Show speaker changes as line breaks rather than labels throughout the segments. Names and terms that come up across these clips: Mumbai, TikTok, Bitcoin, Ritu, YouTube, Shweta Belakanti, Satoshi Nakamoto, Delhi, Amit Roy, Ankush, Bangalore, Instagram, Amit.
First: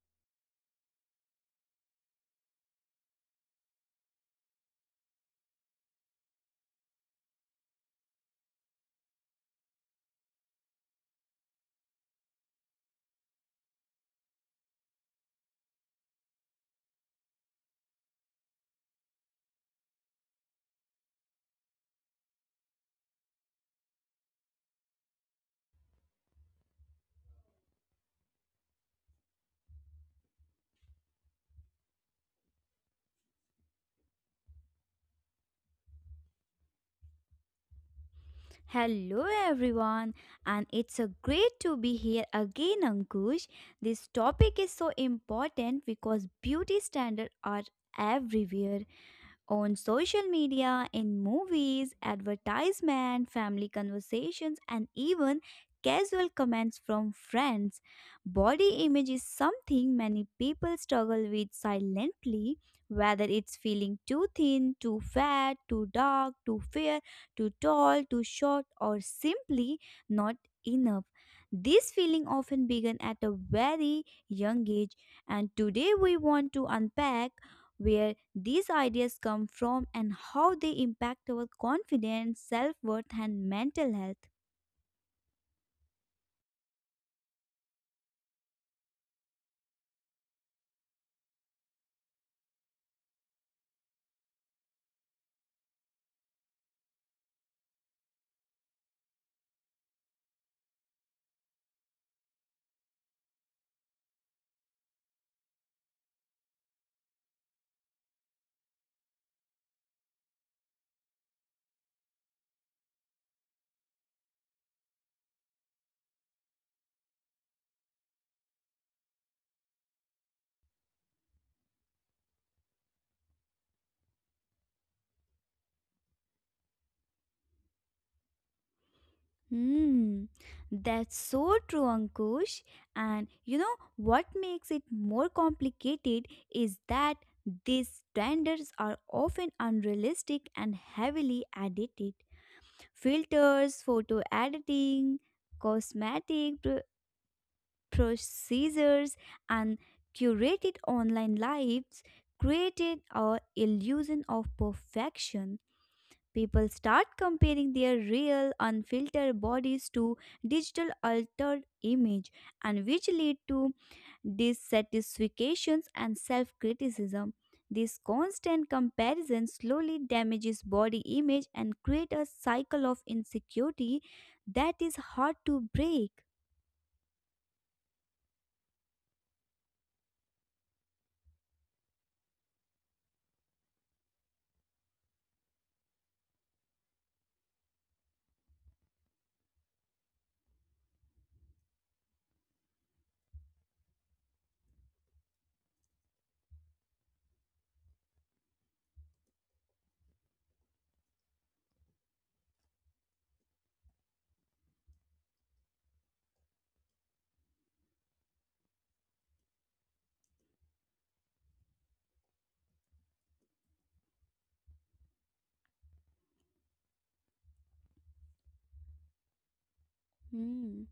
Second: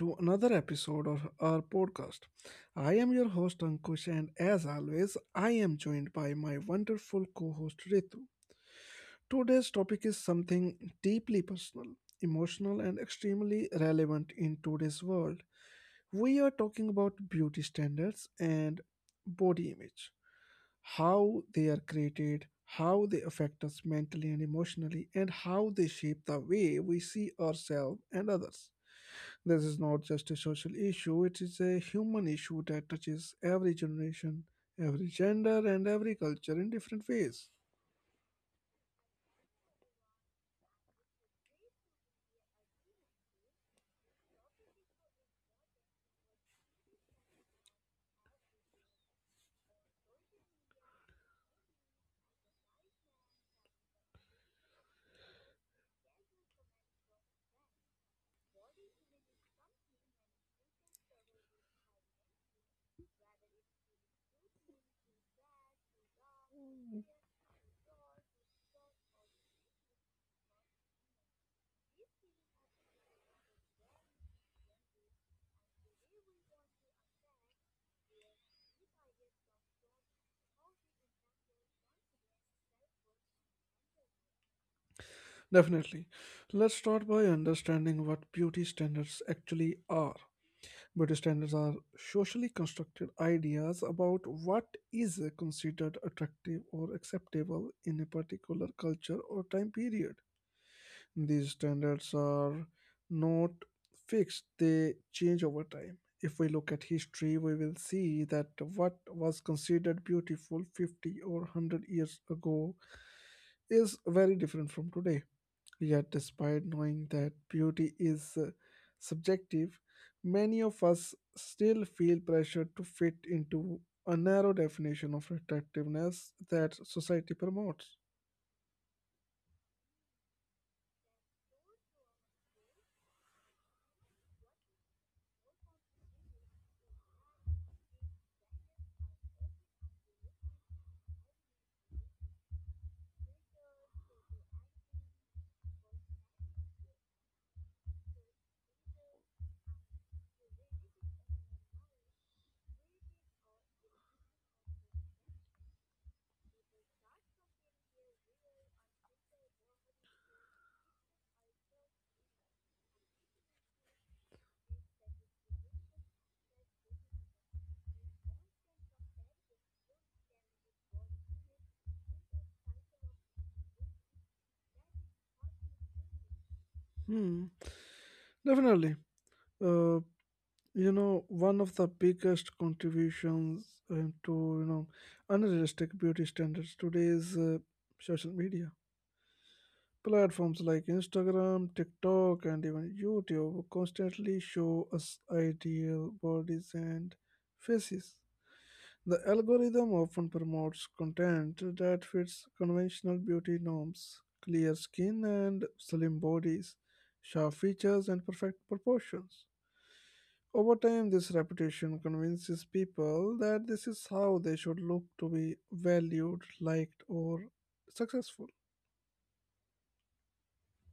to another episode of our podcast. I am your host, Ankush, and as always, I am joined by my wonderful co host, Ritu. Today's topic is something deeply personal, emotional, and extremely relevant in today's world. We are talking about beauty standards and body image, how they are created, how they affect us mentally and emotionally, and how they shape the way we see ourselves and others. This is not just a social issue, it is a human issue that touches every generation, every gender, and every culture in different ways.
Hello everyone, and it's a great to be here again, Ankush. This topic is so important because beauty standards are everywhere on social media, in movies, advertisement, family conversations, and even casual comments from friends. Body image is something many people struggle with silently, whether it's feeling too thin, too fat, too dark, too fair, too tall, too short, or simply not enough. This feeling often began at a very young age, and today we want to unpack where these ideas come from and how they impact our confidence, self worth, and mental health.
Definitely. Let's start by understanding what beauty standards actually are. Beauty standards are socially constructed ideas about what is considered attractive or acceptable in a particular culture or time period. These standards are not fixed, they change over time. If we look at history, we will see that what was considered beautiful 50 or 100 years ago is very different from today. Yet, despite knowing that beauty is subjective, many of us still feel pressure to fit into a narrow definition of attractiveness that society promotes.
Hmm, that's so true, Ankush. And you know what makes it more complicated is that these standards are often unrealistic and heavily edited. Filters, photo editing, cosmetic procedures, and curated online lives created a illusion of perfection. People start comparing their real unfiltered bodies to digital altered image and which lead to dissatisfactions and self-criticism. This constant comparison slowly damages body image and create a cycle of insecurity that is hard to break.
Hmm, definitely. Uh, You know, one of the biggest contributions to unrealistic beauty standards today is social media. Platforms like Instagram, TikTok, and even YouTube constantly show us ideal bodies and faces. The algorithm often promotes content that fits conventional beauty norms, clear skin and slim bodies, sharp features, and perfect proportions. Over time, this reputation convinces people that this is how they should look to be valued, liked, or successful.
Hmm.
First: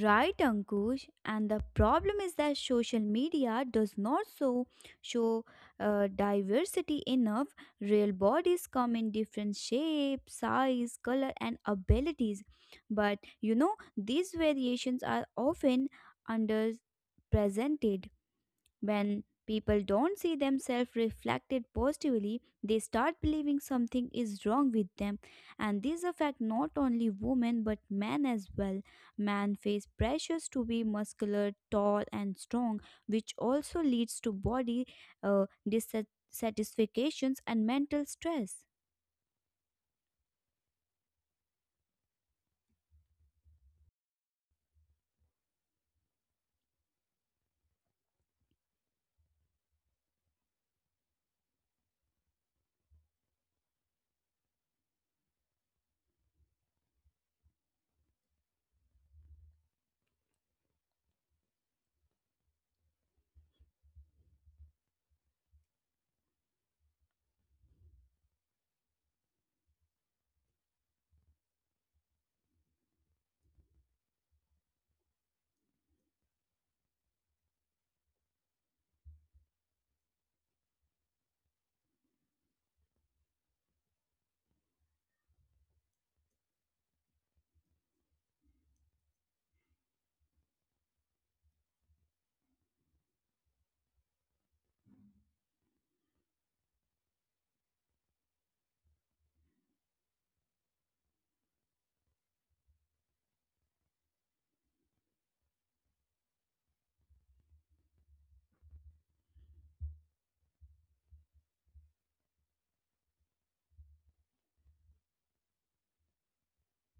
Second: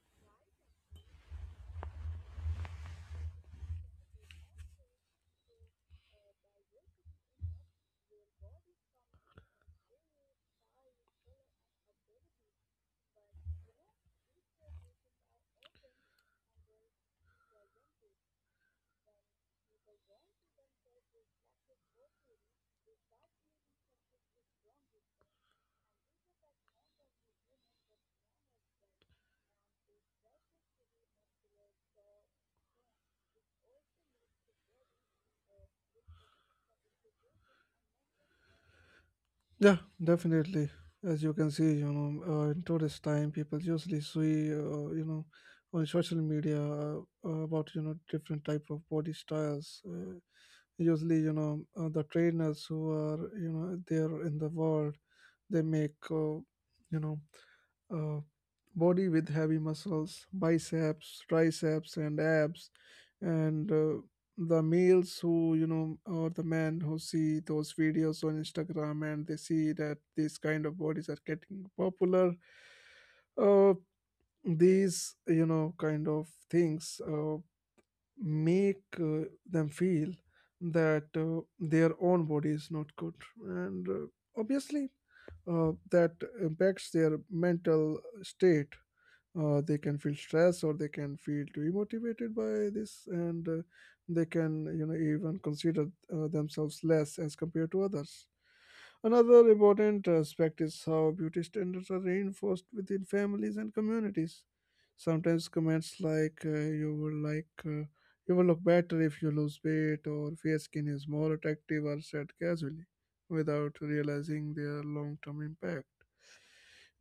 Right, Ankush. And the problem is that social media does not so show diversity enough. Real bodies come in different shapes, size, color, and abilities. But you know, these variations are often underrepresented. When people don't see themselves reflected positively, they start believing something is wrong with them, and this affects not only women but men as well. Men face pressures to be muscular, tall, and strong, which also leads to body dissatisfactions and mental stress.
Yeah, definitely. As you can see, in today's time, people usually see, on social media about different type of body styles. Usually you know The trainers who are there in the world, they make you know uh, body with heavy muscles, biceps, triceps, and abs. And the males who or the men who see those videos on Instagram, and they see that these kind of bodies are getting popular. Uh, these you know kind of things Uh, make them feel that their own body is not good, and obviously that impacts their mental state. They can feel stressed or they can feel demotivated by this, and they can even consider themselves less as compared to others. Another important aspect is how beauty standards are reinforced within families and communities. Sometimes comments like you will look better if you lose weight, or fair skin is more attractive, are said casually without realizing their long-term impact.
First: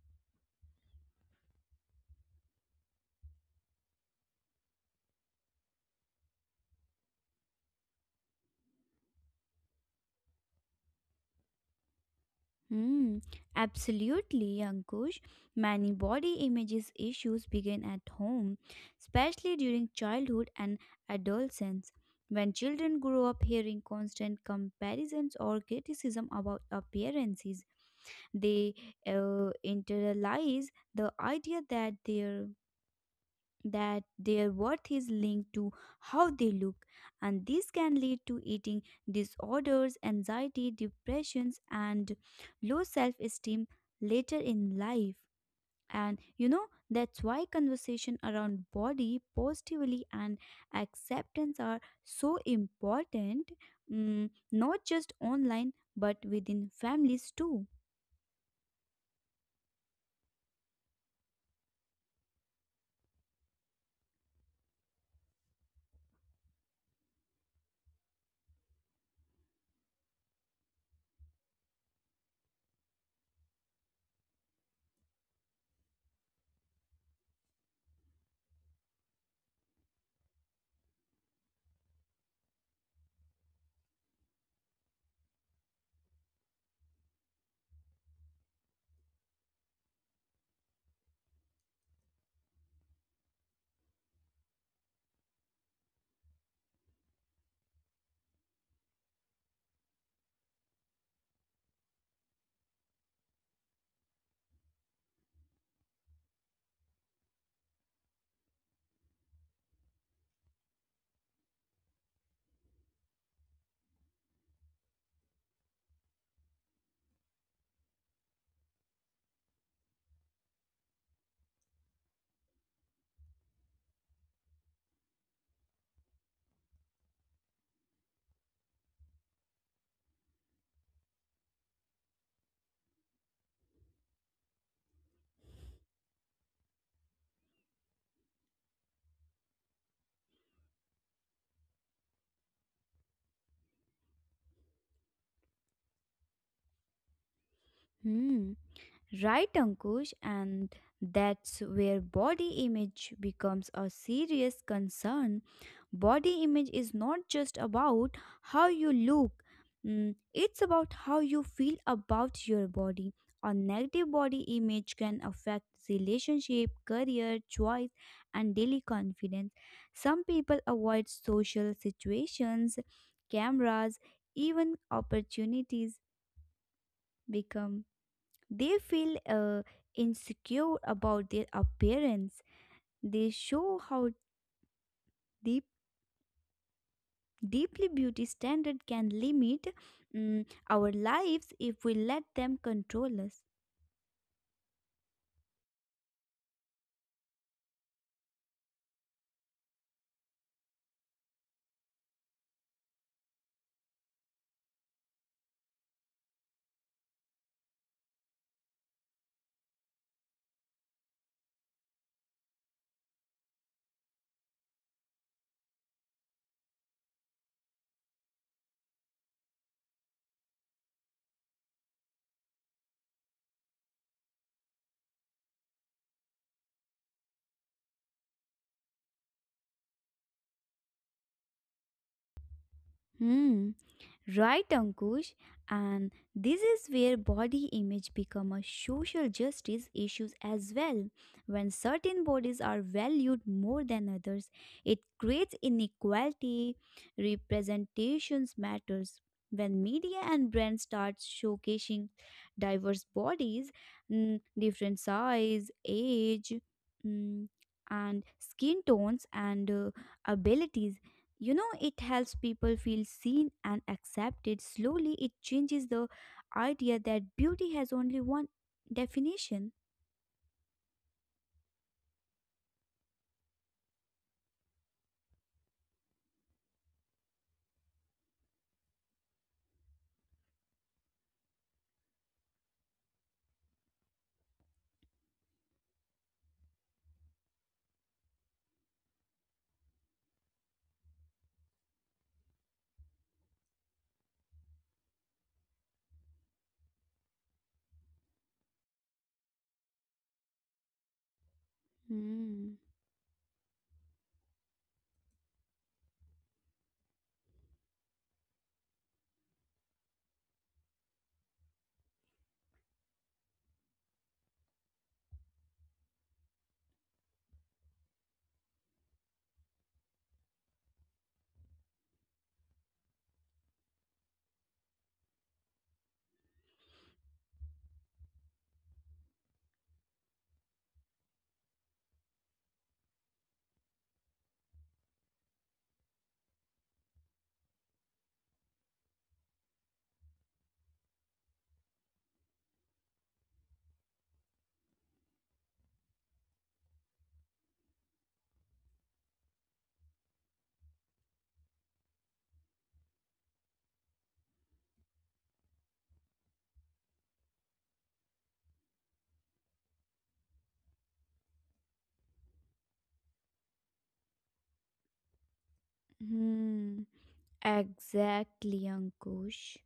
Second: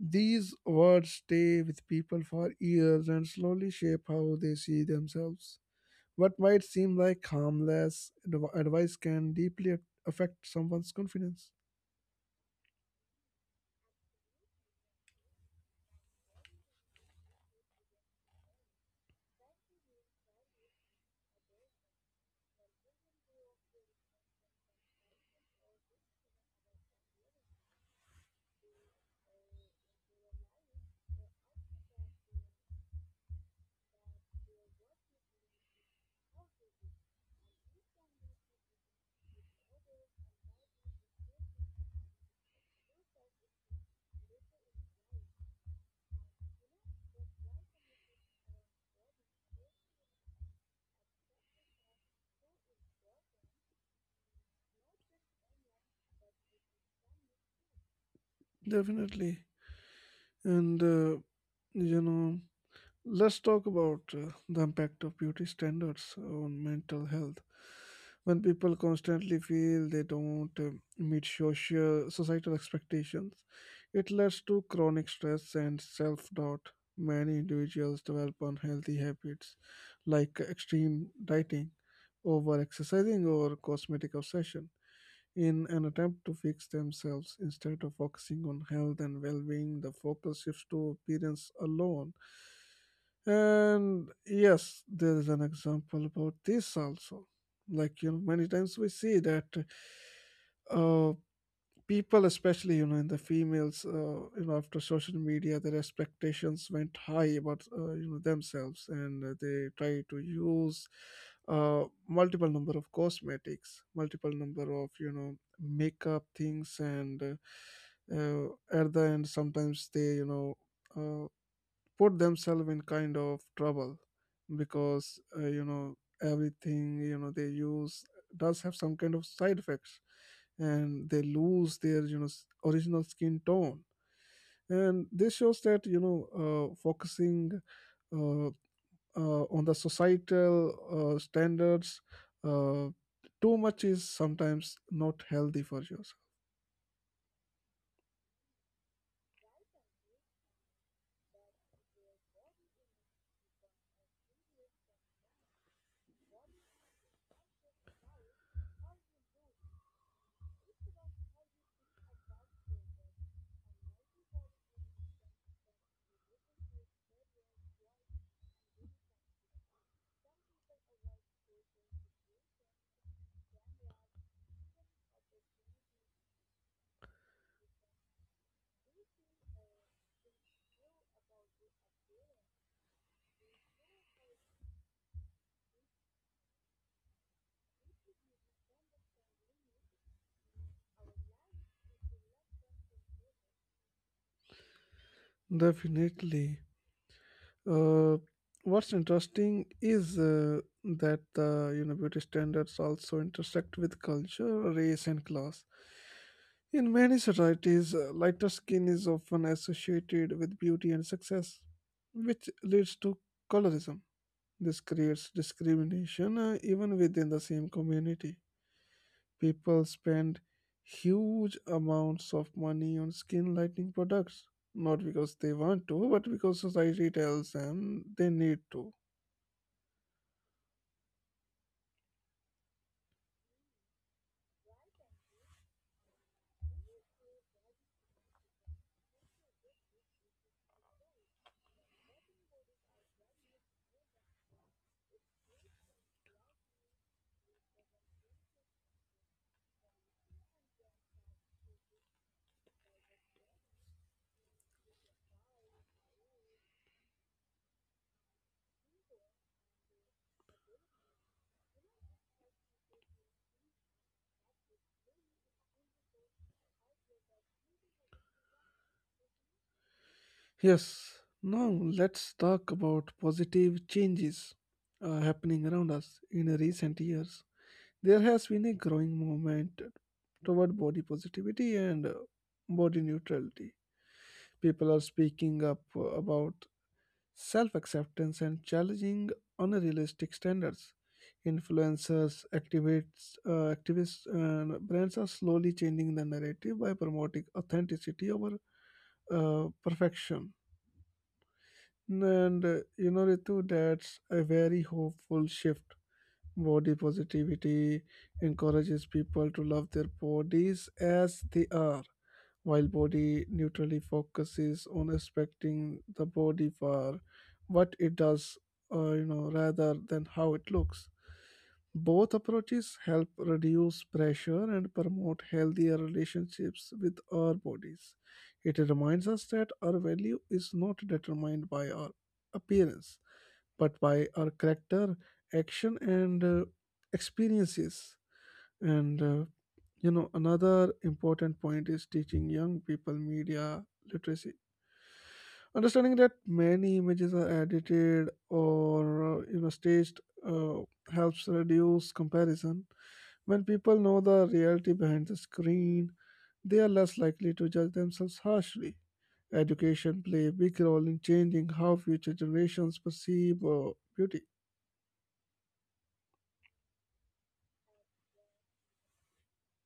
These words stay with people for years and slowly shape how they see themselves. What might seem like advice can deeply affect someone's confidence.
Mm, absolutely, Ankush. Many body images issues begin at home, especially during childhood and adolescence. When children grow up hearing constant comparisons or criticism about appearances, they internalize the idea that their worth is linked to how they look, and this can lead to eating disorders, anxiety, depressions, and low self esteem later in life. And you know, that's why conversation around body positively and acceptance are so important, mm, not just online but within families too.
Definitely. And, uh, you know, Let's talk about the impact of beauty standards on mental health. When people constantly feel they don't meet social societal expectations, it leads to chronic stress and self-doubt. Many individuals develop unhealthy habits like extreme dieting, over exercising, or cosmetic obsession. In an attempt to fix themselves instead of focusing on health and well being, the focus shifts to appearance alone. And yes, there is an example about this also. Many times we see that uh, people, especially in the females, after social media, their expectations went high about themselves, and they try to use multiple number of cosmetics, multiple number of makeup things, and at the end, sometimes they uh, put themselves in kind of trouble, because everything they use does have some kind of side effects, and they lose their original skin tone. And this shows that focusing uh, on the societal standards uh, too much is sometimes not healthy for yourself.
Hmm. Right, Ankush, and that's where body image becomes a serious concern. Body image is not just about how you look, mm, it's about how you feel about your body. A negative body image can affect relationship, career, choice, and daily confidence. Some people avoid social situations, cameras, even opportunities become they feel insecure about their appearance. They show how deep, deeply beauty standard can limit, mm, our lives if we let them control us.
Definitely. Uh, what's interesting is that the you know beauty standards also intersect with culture, race, and class. In many societies, lighter skin is often associated with beauty and success, which leads to colorism. This creates discrimination even within the same community. People spend huge amounts of money on skin lightening products, not because they want to, but because society tells them they need to.
Hmm, right, Ankush. And this is where body image become a social justice issues as well. When certain bodies are valued more than others, it creates inequality. Representations matters. When media and brands start showcasing diverse bodies, mm, different size, age, mm, and skin tones and abilities, you know, it helps people feel seen and accepted. Slowly, it changes the idea that beauty has only one definition.
Yes, now let's talk about positive changes happening around us in recent years. There has been a growing movement toward body positivity and body neutrality. People are speaking up about self acceptance and challenging unrealistic standards. Influencers, activists, and brands are slowly changing the narrative by promoting authenticity over perfection. And
Hmm.
Ritu, that's a very hopeful shift. Body positivity encourages people to love their bodies as they are, while body neutrally focuses on respecting the body for what it does, rather than how it looks. Both approaches help reduce pressure and promote healthier relationships with our bodies. It reminds us that our value is not determined by our appearance, but by our character, action, and experiences. And another important point is teaching young people media literacy. Understanding that many images are edited or staged uh, helps reduce comparison. When people know the reality behind the screen, they are less likely to judge themselves harshly. Education play a big role in changing how future generations perceive beauty.
Hmm, exactly, Ankush.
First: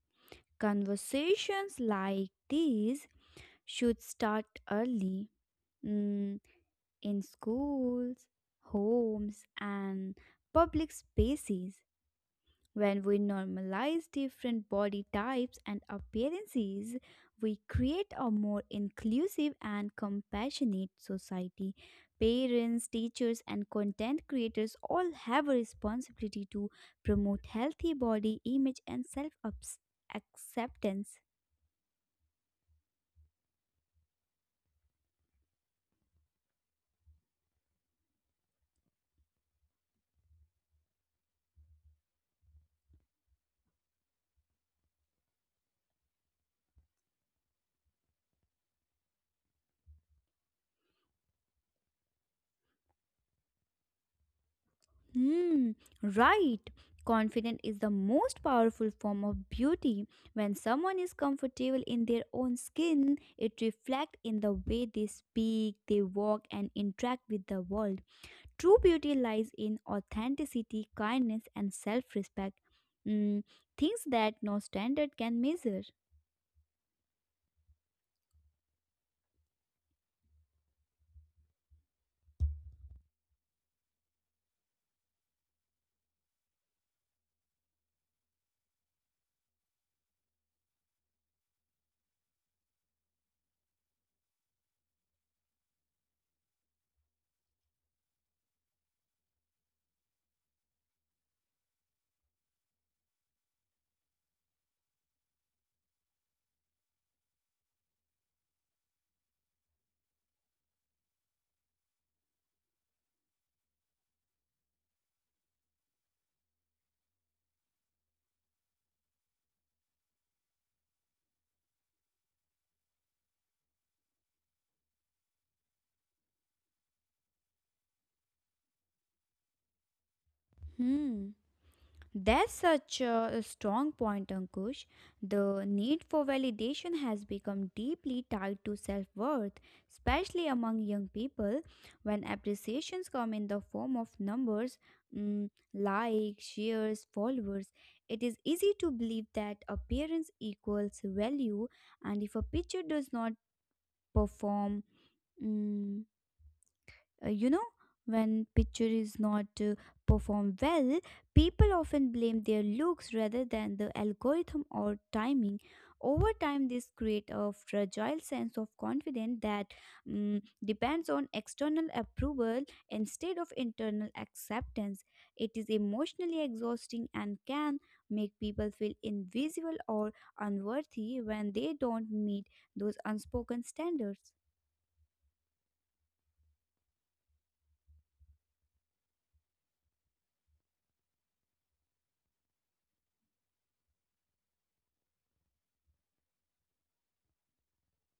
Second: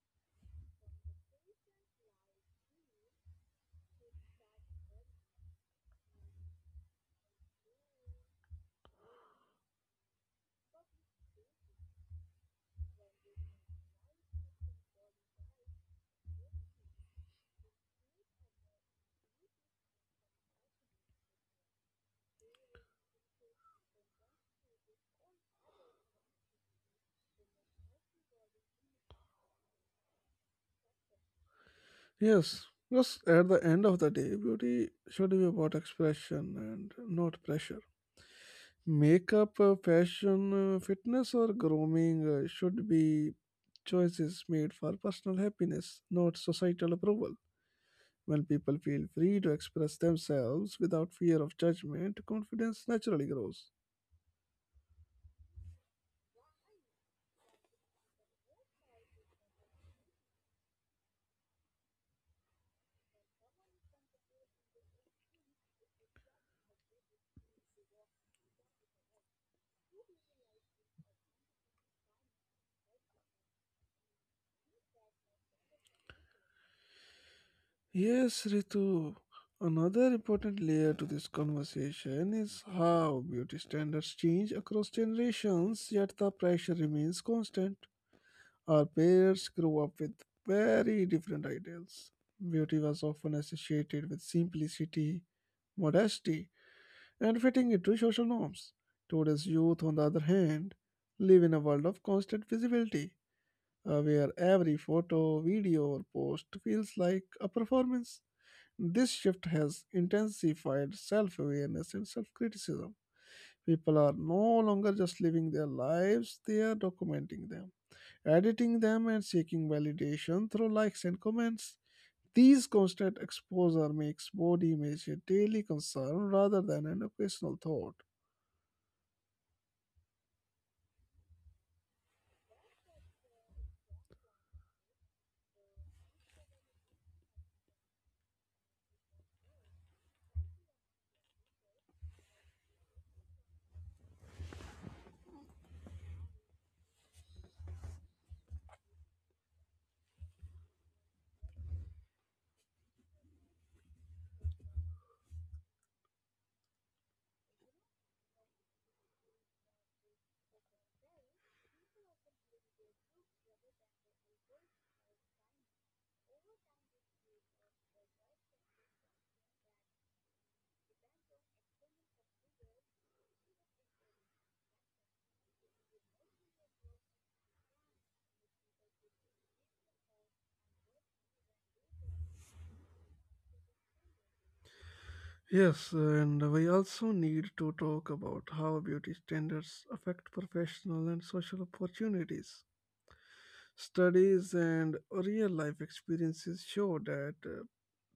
Conversations like these should start early. Hmm, in schools, homes, and public spaces. When we normalize different body types and appearances, we create a more inclusive and compassionate society. Parents, teachers, and content creators all have a responsibility to promote healthy body image and self acceptance.
Yes, because at the end of the day, beauty should be about expression and not pressure. Makeup, fashion, fitness, or grooming should be choices made for personal happiness, not societal approval. When people feel free to express themselves without fear of judgment, confidence naturally grows.
Hmm, right. Confidence is the most powerful form of beauty. When someone is comfortable in their own skin, it reflects in the way they speak, they walk, and interact with the world. True beauty lies in authenticity, kindness, and self respect. Hmm, things that no standard can measure.
Yes, Ritu. Another important layer to this conversation is how beauty standards change across generations, yet the pressure remains constant. Our parents grew up with very different ideals. Beauty was often associated with simplicity, modesty, and fitting into social norms. Today's youth, on the other hand, live in a world of constant visibility, where every photo, video, or post feels like a performance. This shift has intensified self awareness and self criticism. People are no longer just living their lives, they are documenting them, editing them, and seeking validation through likes and comments. These constant exposure makes body image a daily concern rather than an occasional thought.
Hmm. That's such a strong point, Ankush. The need for validation has become deeply tied to self worth, especially among young people. When appreciations come in the form of numbers, mm, likes, shares, followers, it is easy to believe that appearance equals value, and if a picture does not perform, mm, you know, when picture is not performed well, people often blame their looks rather than the algorithm or timing. Over time, this creates a fragile sense of confidence that, mm, depends on external approval instead of internal acceptance. It is emotionally exhausting and can make people feel invisible or unworthy when they don't meet those unspoken standards.
Yes, and we also need to talk about how beauty standards affect professional and social opportunities. Studies and real life experiences show that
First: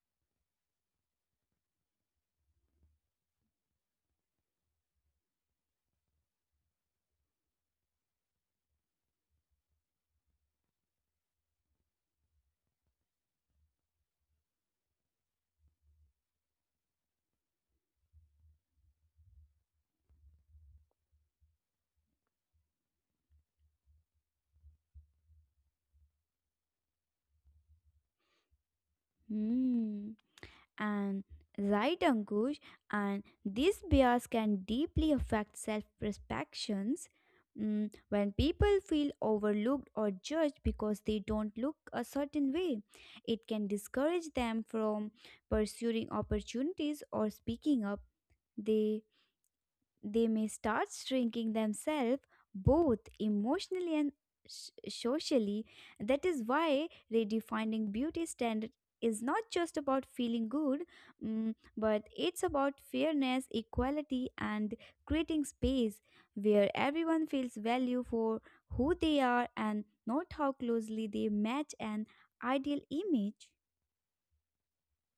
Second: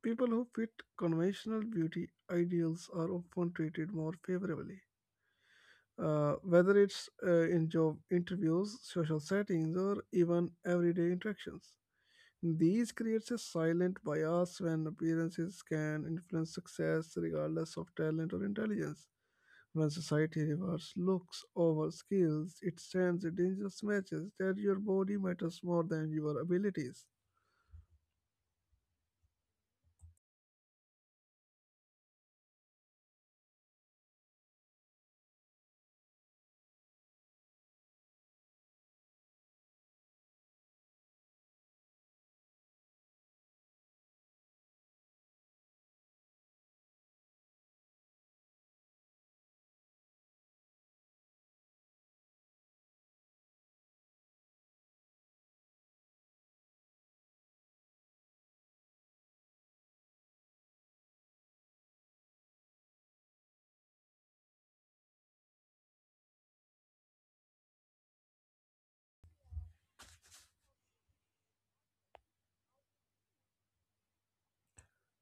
people who fit conventional beauty ideals are often treated more favorably. Whether it's in job interviews, social settings, or even everyday interactions. These creates a silent bias when appearances can influence success regardless of talent or intelligence. When society rewards looks over skills, it sends a dangerous message that your body matters more than your abilities.
Hmm. And right, Ankush, and this bias can deeply affect self-perceptions. Mm, when people feel overlooked or judged because they don't look a certain way, it can discourage them from pursuing opportunities or speaking up. They may start shrinking themselves both emotionally and socially. That is why redefining beauty standard is not just about feeling good, mm, but it's about fairness, equality, and creating space where everyone feels value for who they are and not how closely they match an ideal image.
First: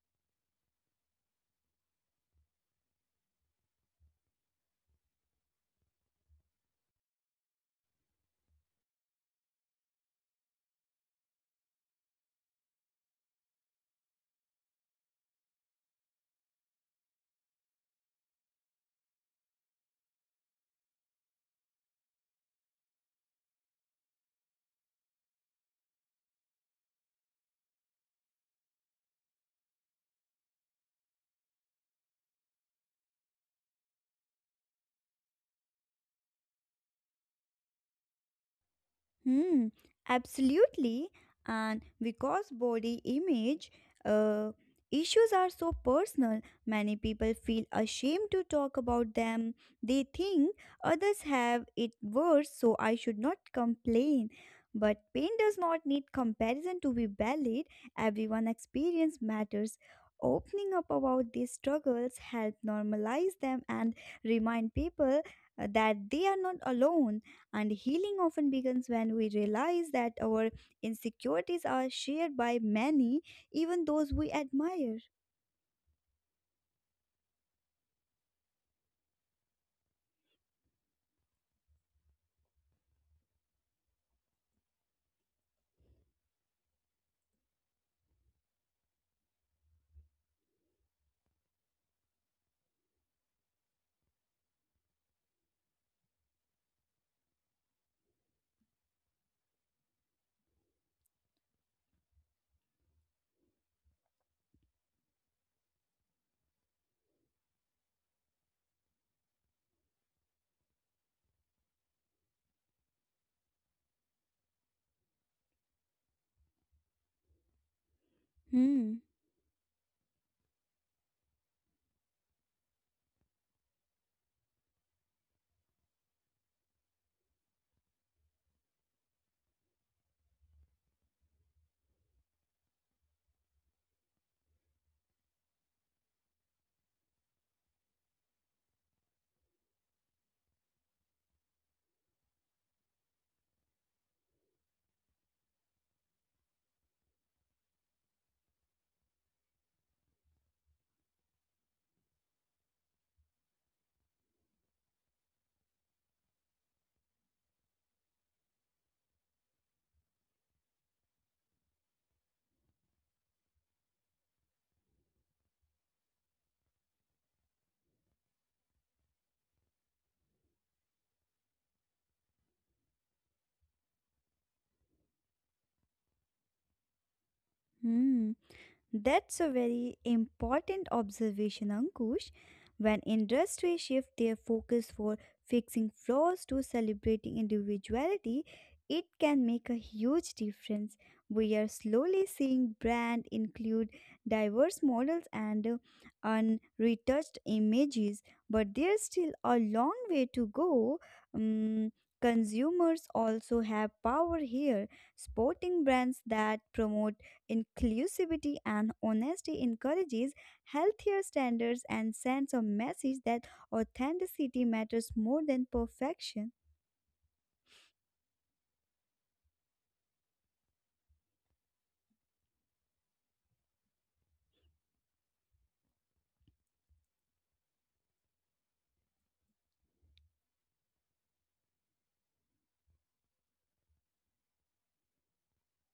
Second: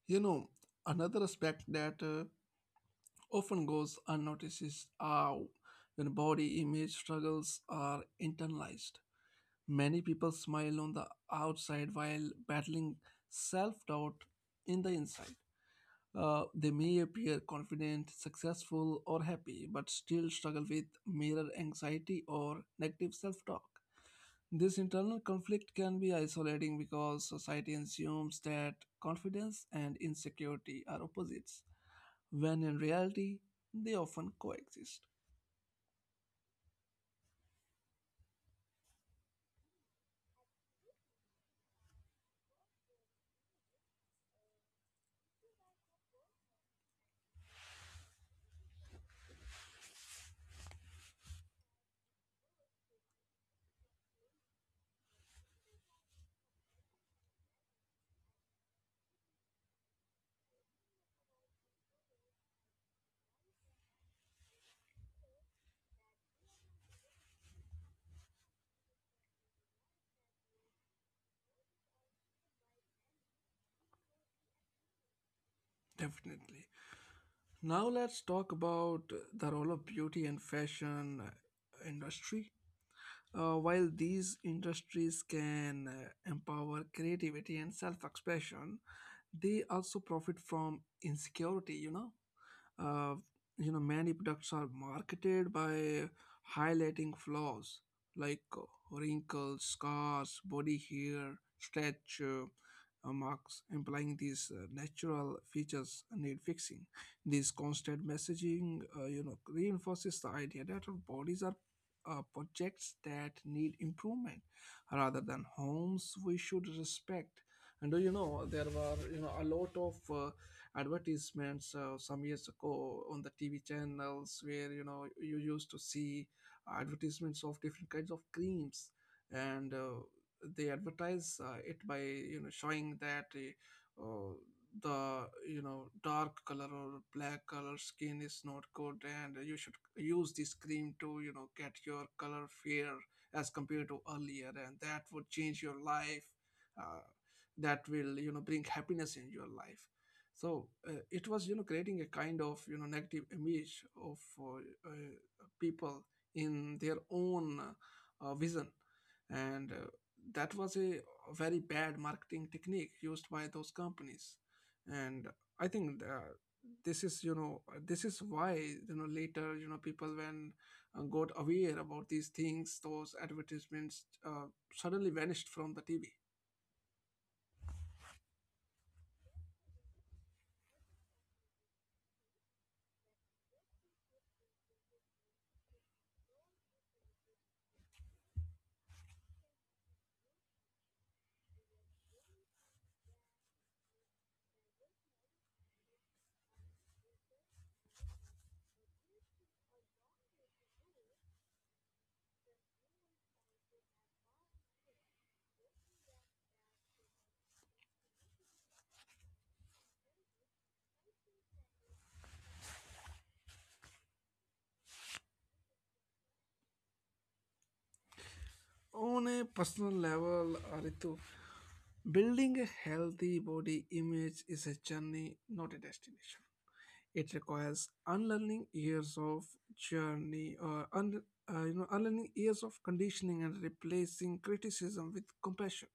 You know, another aspect that often goes unnoticed is how when body image struggles are internalized. Many people smile on the outside while battling self doubt in the inside. They may appear confident, successful, or happy, but still struggle with mirror anxiety or negative self talk. This internal conflict can be isolating because society assumes that confidence and insecurity are opposites, when in reality they often coexist.
Hmm, absolutely. And because body image uh, issues are so personal, many people feel ashamed to talk about them. They think others have it worse, so I should not complain. But pain does not need comparison to be valid. Everyone experience matters. Opening up about these struggles help normalize them and remind people that they are not alone. And healing often begins when we realize that our insecurities are shared by many, even those we admire.
Definitely. Now let's talk about the role of beauty and fashion industry. While these industries can empower creativity and self-expression, they also profit from insecurity. Uh, Many products are marketed by highlighting flaws like wrinkles, scars, body hair, stretch marks, implying these natural features need fixing. This constant messaging, reinforces the idea that our bodies are projects that need improvement rather than homes we should respect. And do you know there were
Hmm.
a lot of advertisements some years ago on the TV channels, where you used to see advertisements of different kinds of creams. And they advertise it by showing that the dark color or black color skin is not good, and you should use this cream to get your color fair as compared to earlier, and that would change your life, uh, that will bring happiness in your life. So it was creating a kind of negative image of uh, people in their own vision. And that was a very bad marketing technique used by those companies. And I think this is why later, people, when got aware about these things, those advertisements suddenly vanished from the TV.
Hmm. That's a very important observation, Ankush. When industries shift their focus for fixing flaws to celebrating individuality, it can make a huge difference. We are slowly seeing brands include diverse models and unretouched images, but there's still a long way to go. Um, consumers also have power here. Sporting brands that promote inclusivity and honesty encourages healthier standards and sends a message that authenticity matters more than perfection.
On a personal level, Ritu, building a healthy body image is a journey, not a destination. It requires unlearning years of journey, or un, unlearning years of conditioning and replacing criticism with compassion.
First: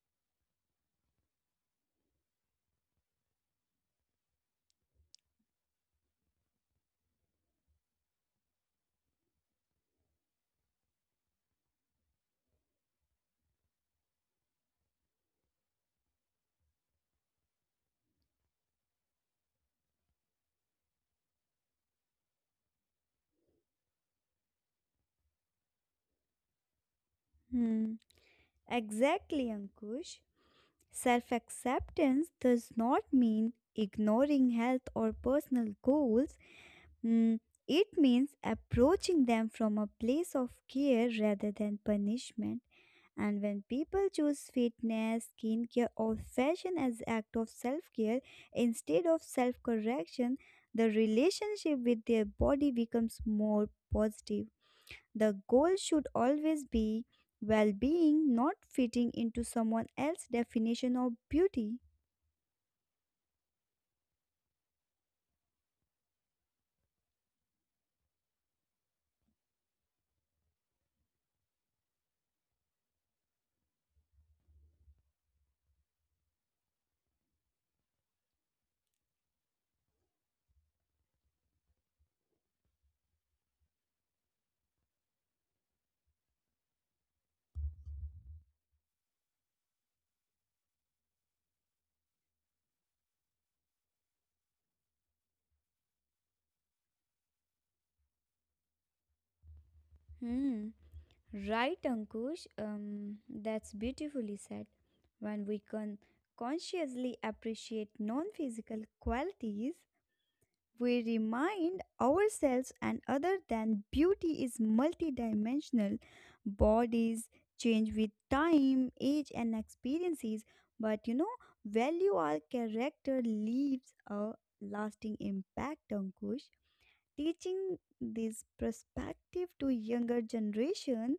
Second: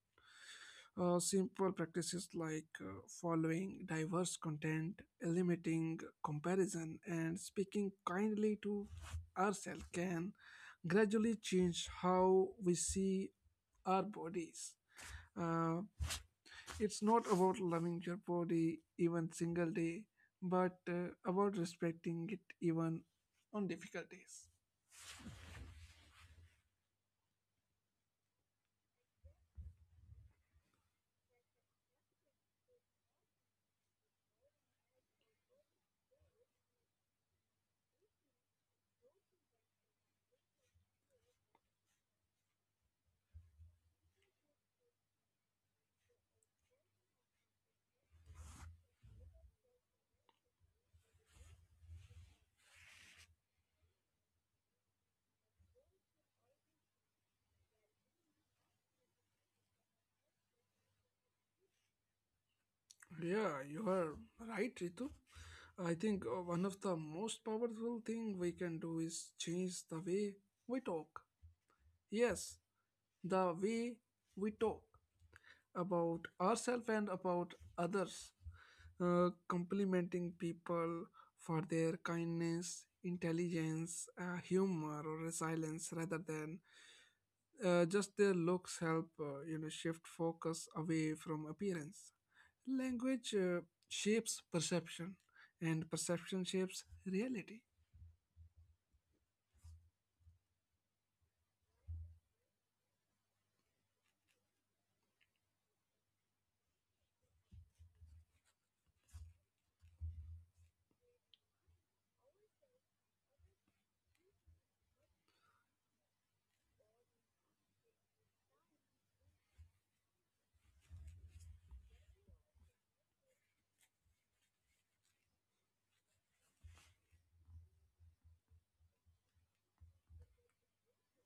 Simple practices like following diverse content, limiting comparison, and speaking kindly to ourselves can gradually change how we see our bodies. Uh, it's not about loving your body even single day, but about respecting it even on difficult days.
Hmm. Exactly, Ankush. Self acceptance does not mean ignoring health or personal goals. Hmm. It means approaching them from a place of care rather than punishment. And when people choose fitness, skincare, or fashion as act of self-care instead of self-correction, the relationship with their body becomes more positive. The goal should always be well-being, not fitting into someone else's definition of beauty.
Yeah, you are right, Ritu. I think one of the most powerful thing we can do is change the way we talk. Yes, the way we talk about ourselves and about others. Complimenting people for their kindness, intelligence, humor, or resilience rather than just their looks help shift focus away from appearance. Language shapes perception, and perception shapes reality.
Hmm. Right, Ankush. That's beautifully said. When we can consciously appreciate non physical qualities, we remind ourselves and other that beauty is multidimensional. Bodies change with time age and experiences, but you know, value our character leaves a lasting impact, Ankush. Teaching this perspective to younger generation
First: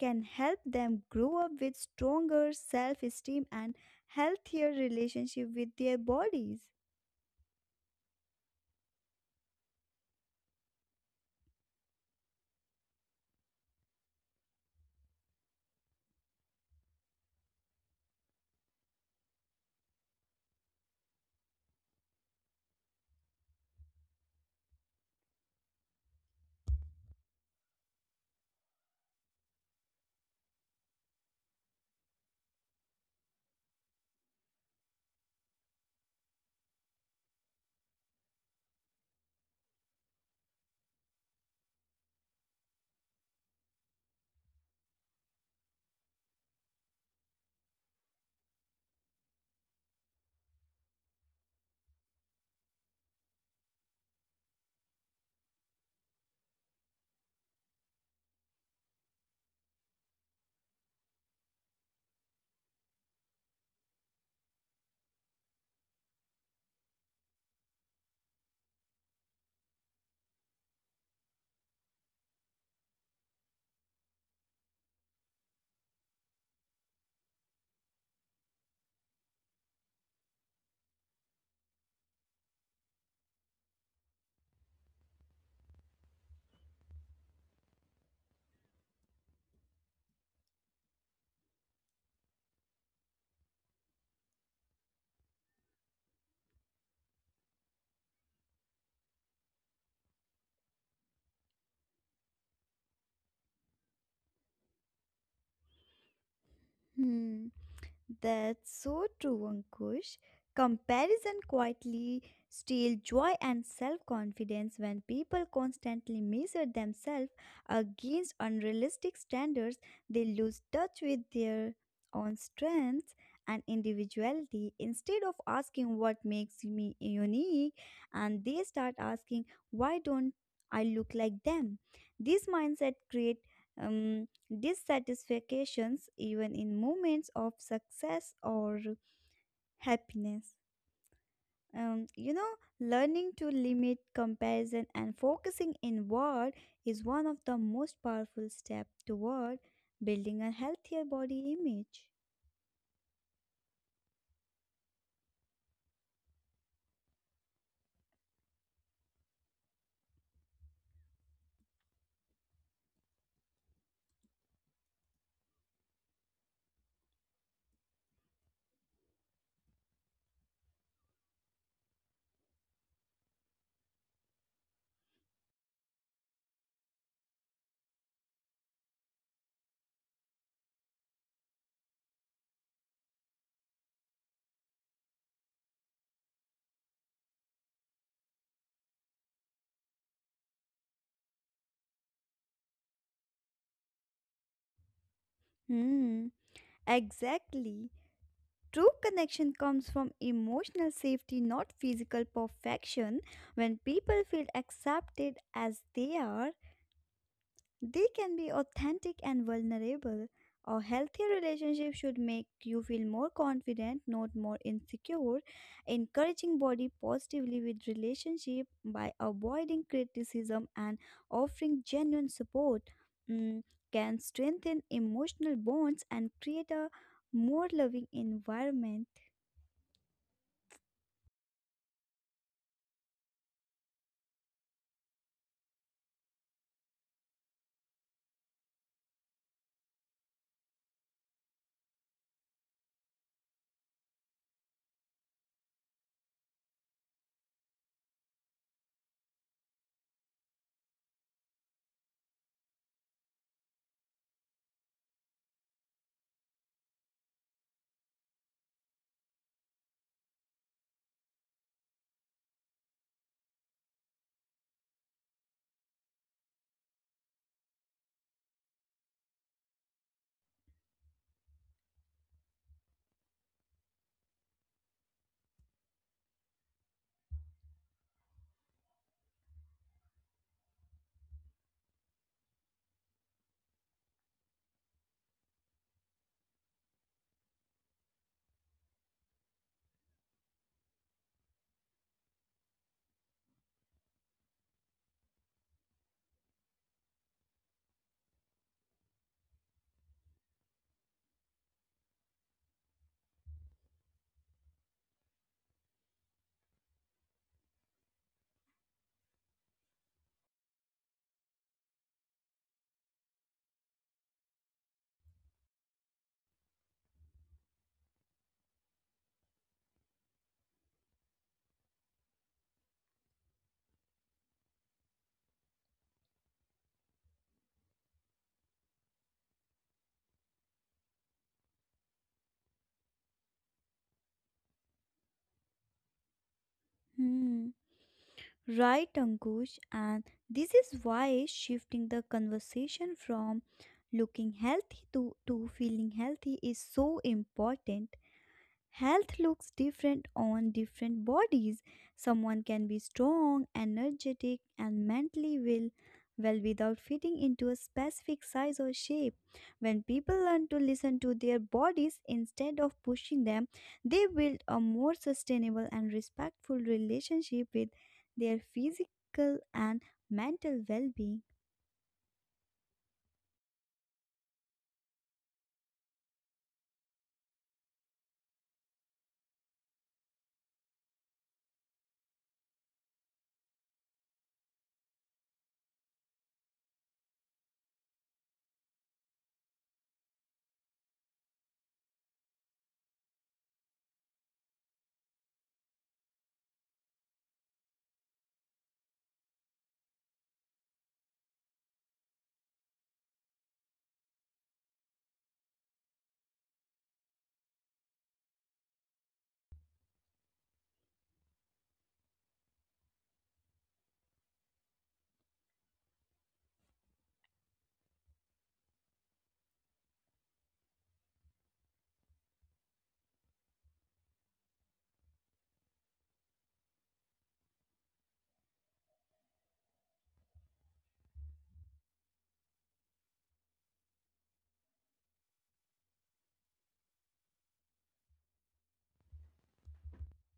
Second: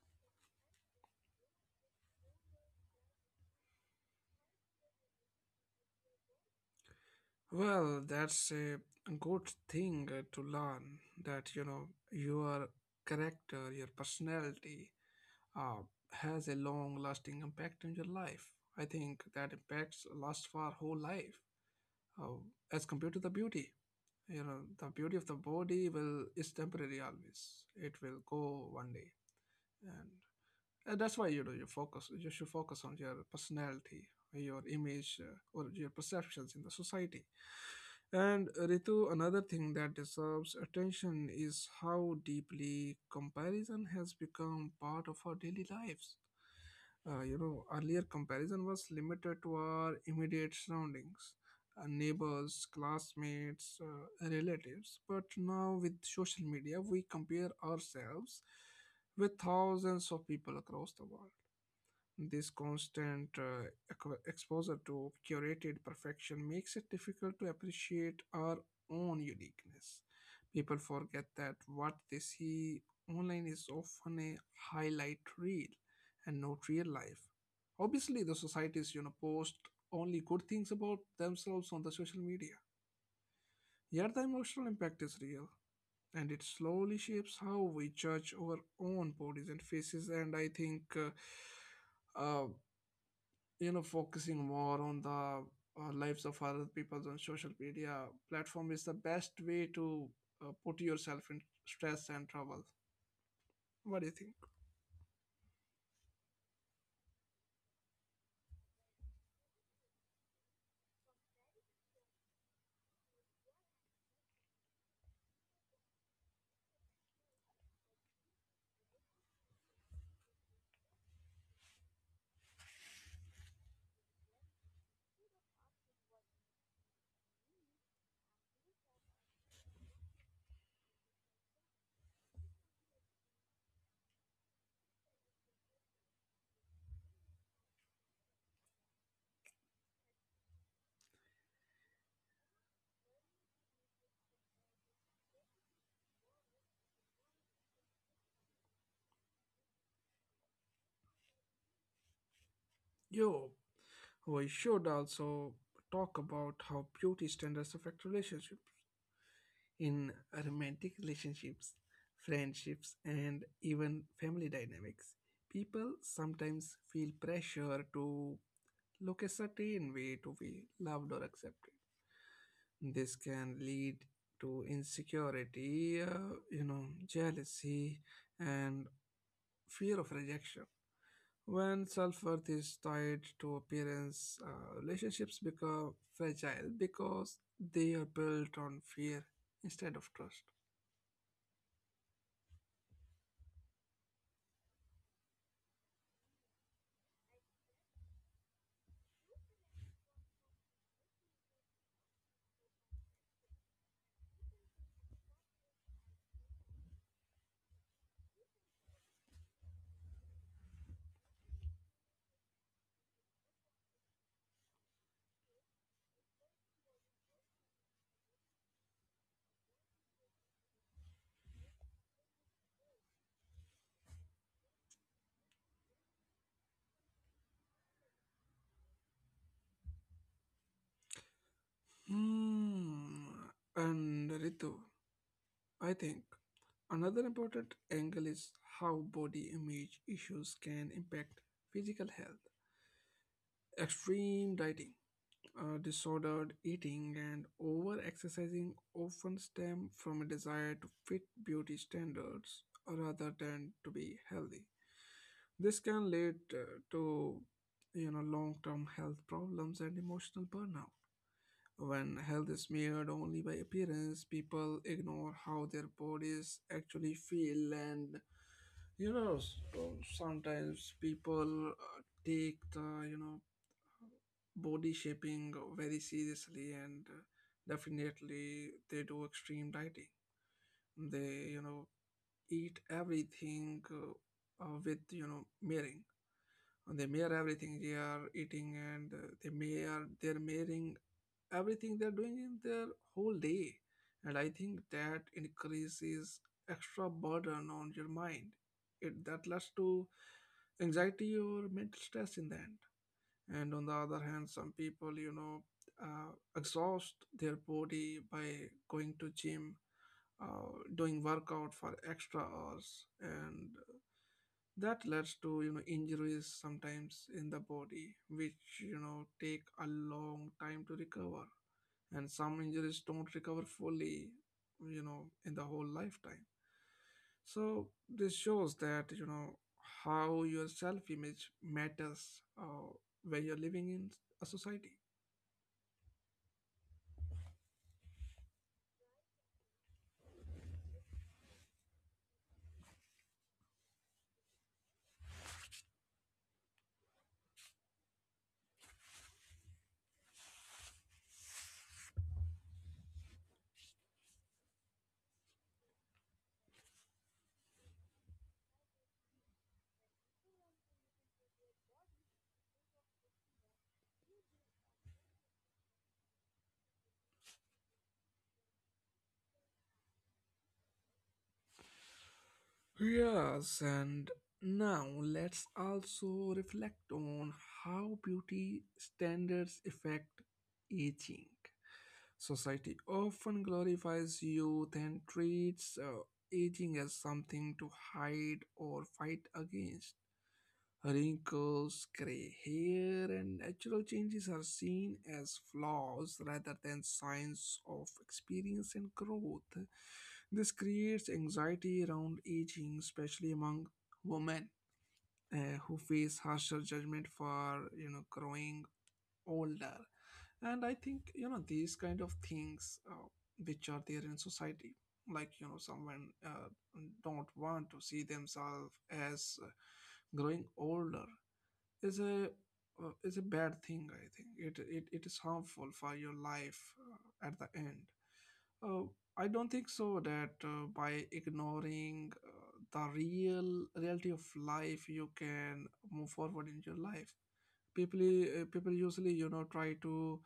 can help them grow up with stronger self-esteem and healthier relationship with their bodies.
Well, that's a good thing to learn that your character, your personality, uh, has a long-lasting impact on your life. I think that impacts last for whole life, uh, as compared to the beauty. The beauty of the body will is temporary, always it will go one day. And, and that's why you should focus on your personality, your image, or your perceptions in the society. And Ritu, another thing that deserves attention is how deeply comparison has become part of our daily lives. Earlier, comparison was limited to our immediate surroundings, neighbors, classmates, relatives. But now, with social media, we compare ourselves with thousands of people across the world. This constant exposure to curated perfection makes it difficult to appreciate our own uniqueness. People forget that what they see online is often a highlight reel and not real life. Obviously, the societies, post only good things about themselves on the social media. Yet the emotional impact is real, and it slowly shapes how we judge our own bodies and faces. And I think uh, focusing more on the lives of other people on social media platform is the best way to put yourself in stress and trouble. What do you think?
Hmm. That's so true, Ankush. Comparison quietly steals joy and self confidence when people constantly measure themselves against unrealistic standards. They lose touch with their own strengths and individuality. Instead of asking what makes me unique, and they start asking, why don't I look like them? This mindset creates dissatisfactions even in moments of success or happiness. You know, learning to limit comparison and focusing inward is one of the most powerful steps toward building a healthier body image.
Yo, we should also talk about how beauty standards affect relationships, in romantic relationships, friendships, and even family dynamics. People sometimes feel pressure to look a certain way to be loved or accepted. This can lead to insecurity, jealousy, and fear of rejection. When self worth is tied to appearance, relationships become fragile because they are built on fear instead of trust.
Hmm, exactly. True connection comes from emotional safety, not physical perfection. When people feel accepted as they are, they can be authentic and vulnerable. A healthy relationship should make you feel more confident, not more insecure. Encouraging body positively with relationship by avoiding criticism and offering genuine support, mm, can strengthen emotional bonds and create a more loving environment.
Hmm. And Ritu, I think another important angle is how body image issues can impact physical health. Extreme dieting, disordered eating and over exercising often stem from a desire to fit beauty standards rather than to be healthy. This can lead to long-term health problems and emotional burnout. When health is measured only by appearance, people ignore how their bodies actually feel, and you know s- sometimes people take the body shaping very seriously, and definitely they do extreme dieting. They eat everything with mirroring, and they mirror everything they are eating. And they're mirroring everything they're doing in their whole day. And I think that increases extra burden on your mind. It That leads to anxiety or mental stress in the end. And on the other hand, some people exhaust their body by going to gym, doing workout for extra hours, and that leads to injuries sometimes in the body, which take a long time to recover. And some injuries don't recover fully in the whole lifetime. So this shows that how your self-image matters, where you're living in a society.
Hmm. Right, Ankush, and this is why shifting the conversation from looking healthy to feeling healthy is so important. Health looks different on different bodies. Someone can be strong, energetic, and mentally well, well without fitting into a specific size or shape. When people learn to listen to their bodies instead of pushing them, they build a more sustainable and respectful relationship with their physical and mental well being.
Yes, and now let's also reflect on how beauty standards affect aging. Society often glorifies youth and treats aging as something to hide or fight against. Wrinkles, gray hair, and natural changes are seen as flaws rather than signs of experience and growth. This creates anxiety around aging, especially among women who face harsher judgment for growing older. And I think these kind of things which are there in society, like someone don't want to see themselves as growing older, is a is a bad thing. I think it is harmful for your life at the end. uh, I don't think so that by ignoring the real reality of life you can move forward in your life. People usually try to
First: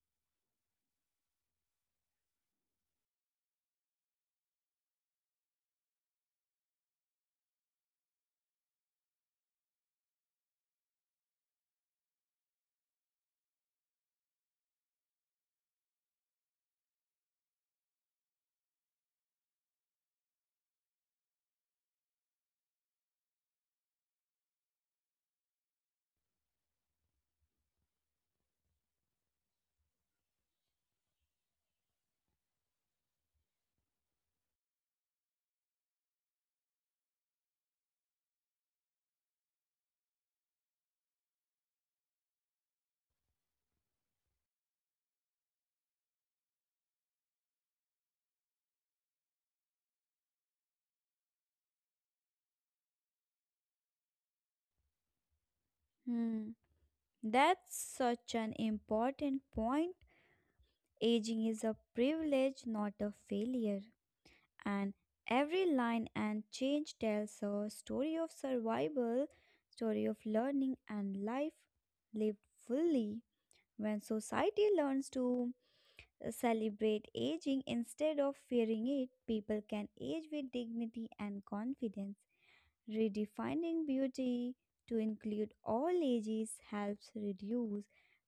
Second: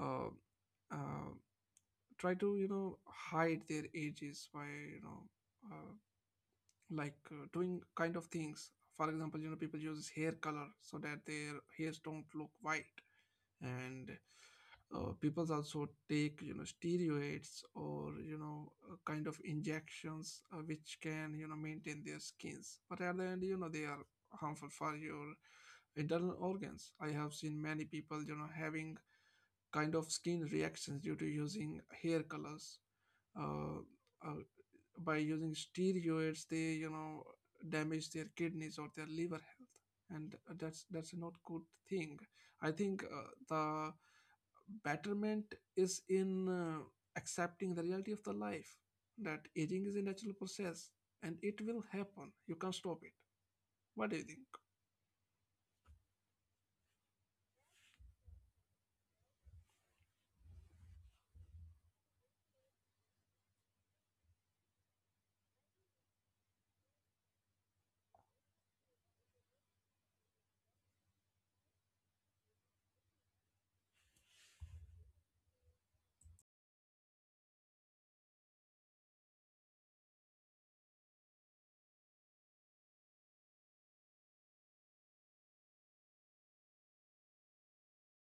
uh, uh, hide their ages by uh, like doing kind of things. For example, people use hair color so that their hairs don't look white. And people also take steroids or kind of injections which can maintain their skins, but at the end they are harmful for your internal organs. I have seen many people having kind of skin reactions due to using hair colors. Uh, uh, by using steroids, they damage their kidneys or their liver health, and that's not good thing. I think the betterment is in accepting the reality of the life, that aging is a natural process and it will happen. You can't stop it. What do you think?
Hmm. That's such an important point. Aging is a privilege, not a failure. And every line and change tells a story of survival, story of learning and life lived fully. When society learns to celebrate aging instead of fearing it, people can age with dignity and confidence. Redefining beauty to include all ages helps reduce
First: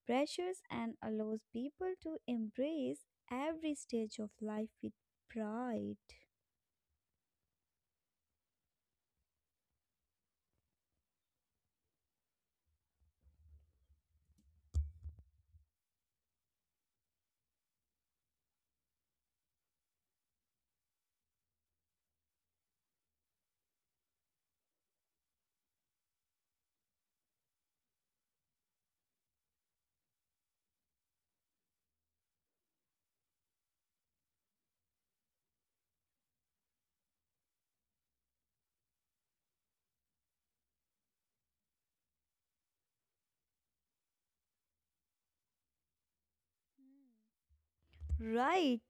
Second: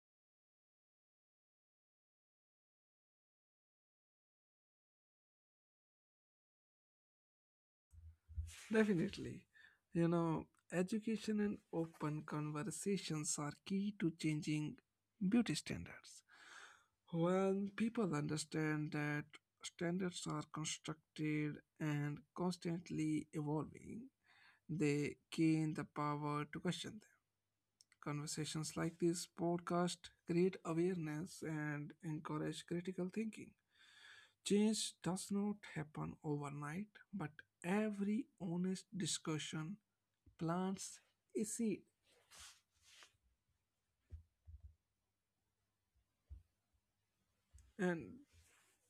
pressures and allows people to embrace every stage of life with pride.
Definitely. You know, Education and open conversations are key to changing beauty standards. When people understand that standards are constructed and constantly evolving, they gain the power to question them. Conversations like this podcast create awareness and encourage critical thinking. Change does not happen overnight, but every honest discussion plants is it and
Right.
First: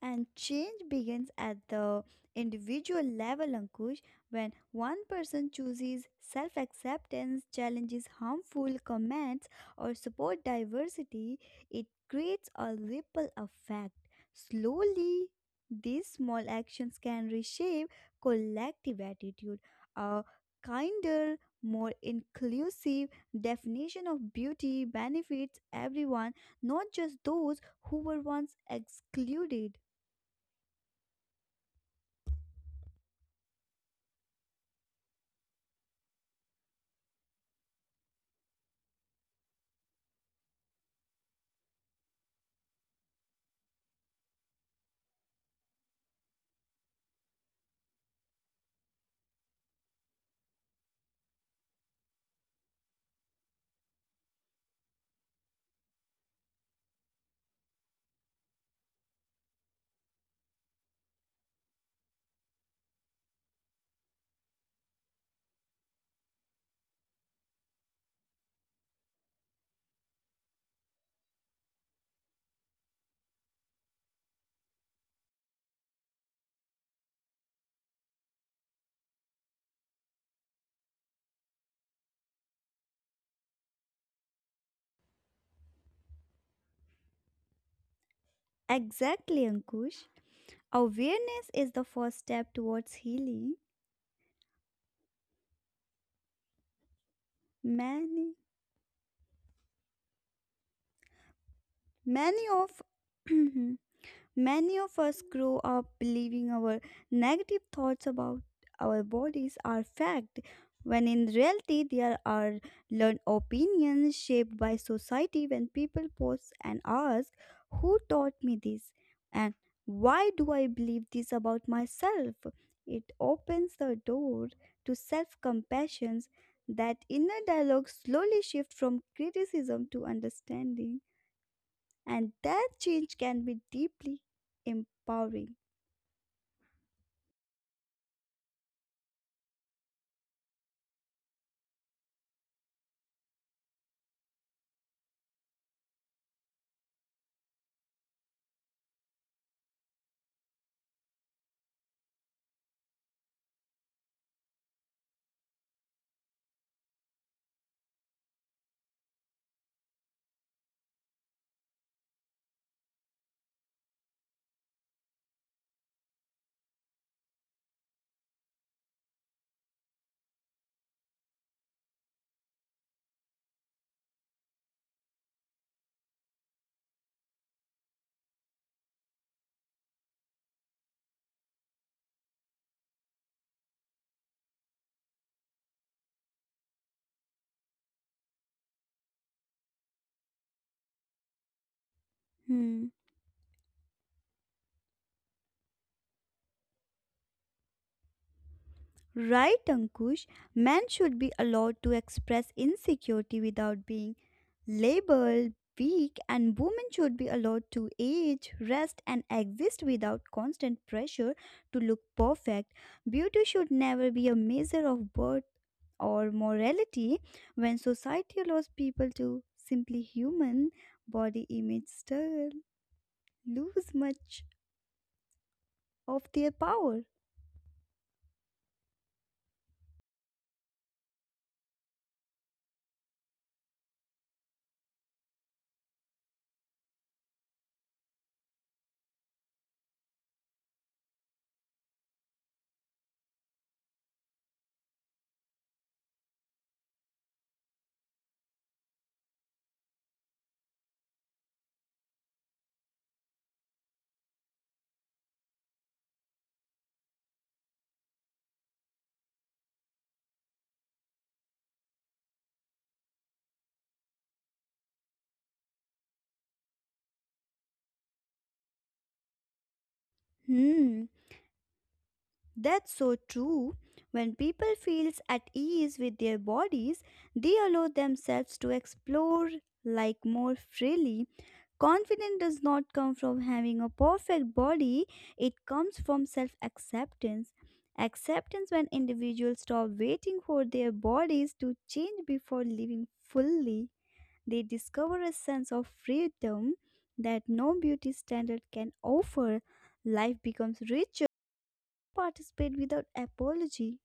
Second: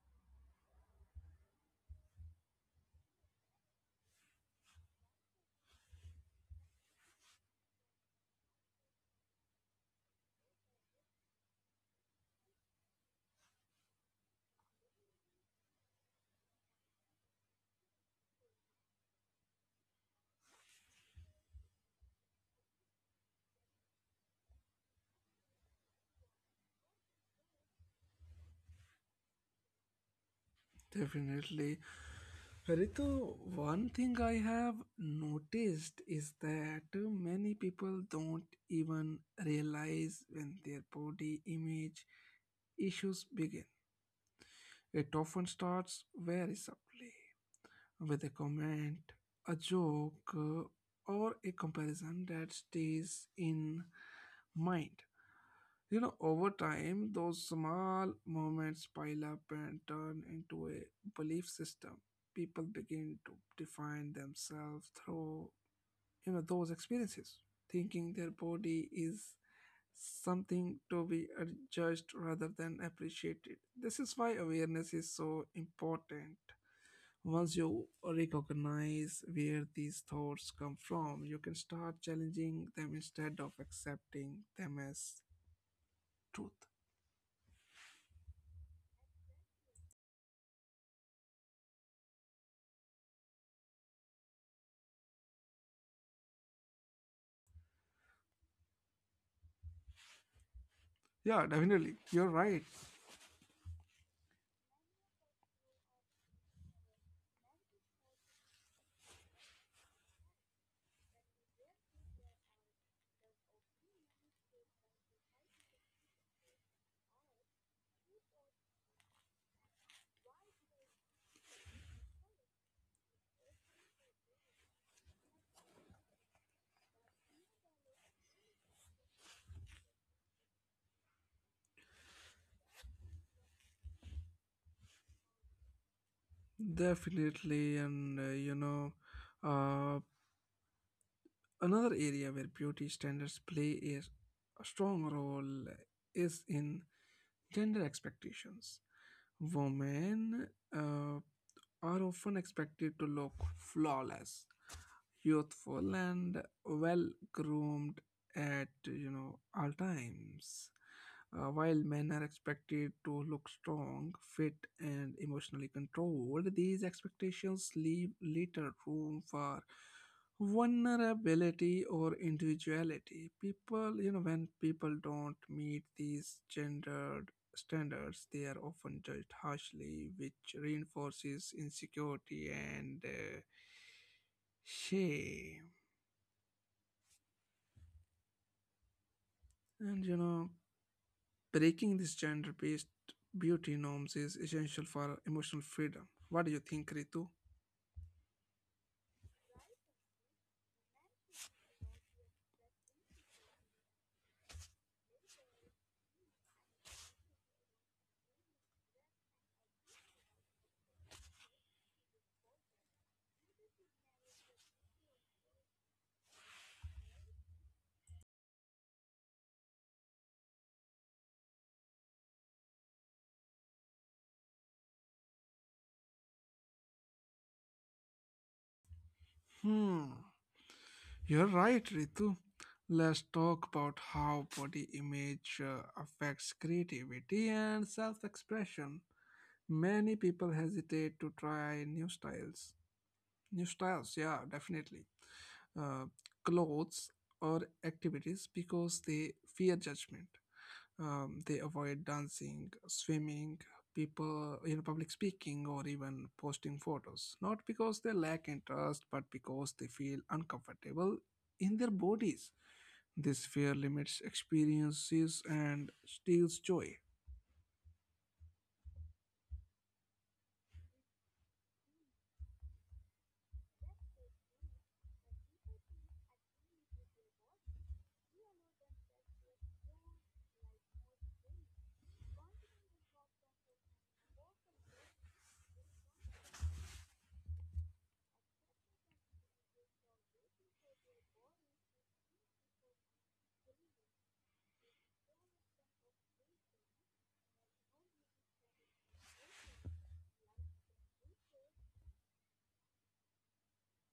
And change begins at the individual level, Ankush, when one person chooses self acceptance, challenges harmful comments, or support diversity, it creates a ripple effect. Slowly, these small actions can reshape collective attitude. A kinder, more inclusive definition of beauty benefits everyone, not just those who were once excluded.
definitely, Ritu, one thing I have noticed is that many people don't even realize when their body image issues begin. It often starts very subtly with a comment, a joke, or a comparison that stays in mind. Over time, those small moments pile up and turn into a belief system. People begin to define themselves through, you know, those experiences, thinking their body is something to be judged rather than appreciated. This is why awareness is so important. Once you recognize where these thoughts come from, you can start challenging them instead of accepting them as truth.
Exactly, Ankush. Awareness is the first step towards healing. Many,
Yeah, definitely. You're
many
right.
of many of us grow up believing our negative thoughts about our bodies are fact, when in reality, there are learned opinions shaped by society when people pause and ask, who taught me this? And why do I believe this about myself? It opens the door to self compassion. That inner dialogue slowly shifts from criticism to understanding, and that change can be deeply empowering.
Definitely. Anduh, another area where beauty standards play is a strong role is in gender expectations. Women uh, are often expected to look flawless, youthful, and well groomed at all times, while men are expected to look strong, fit, and emotionally controlled. These expectations leave little room for vulnerability or individuality. People you know When people don't meet these gendered standards, they are often judged harshly, which reinforces insecurity and shame. And breaking these gender
Hmm.
based beauty norms is essential for emotional freedom. What do you think, Ritu?
Right, Ankush, men should be allowed to express insecurity without being labeled weak, and women should be allowed to age, rest, and exist without constant pressure to look perfect. Beauty should never be a measure of worth or morality. When society allows people to simply human, body image still lose much of their power.
Hmm. You're right, Ritu. Let's talk about how body image affects creativity and self expression. Many people hesitate to try new styles. New styles, yeah, definitely. Uh, Clothes or activities because they fear judgment. They avoid dancing, swimming, people, public speaking, or even posting photos. Not because they lack interest, but because they feel uncomfortable in their bodies. This fear limits experiences and steals joy.
Hmm, that's so true. When people feels at ease with their bodies, they allow themselves to explore like more freely. Confidence does not come from having a perfect body, it comes from self-acceptance. Acceptance when individuals stop waiting for their bodies to change before living fully, they discover a sense of freedom that no beauty standard can offer. Life becomes richer participate without apology.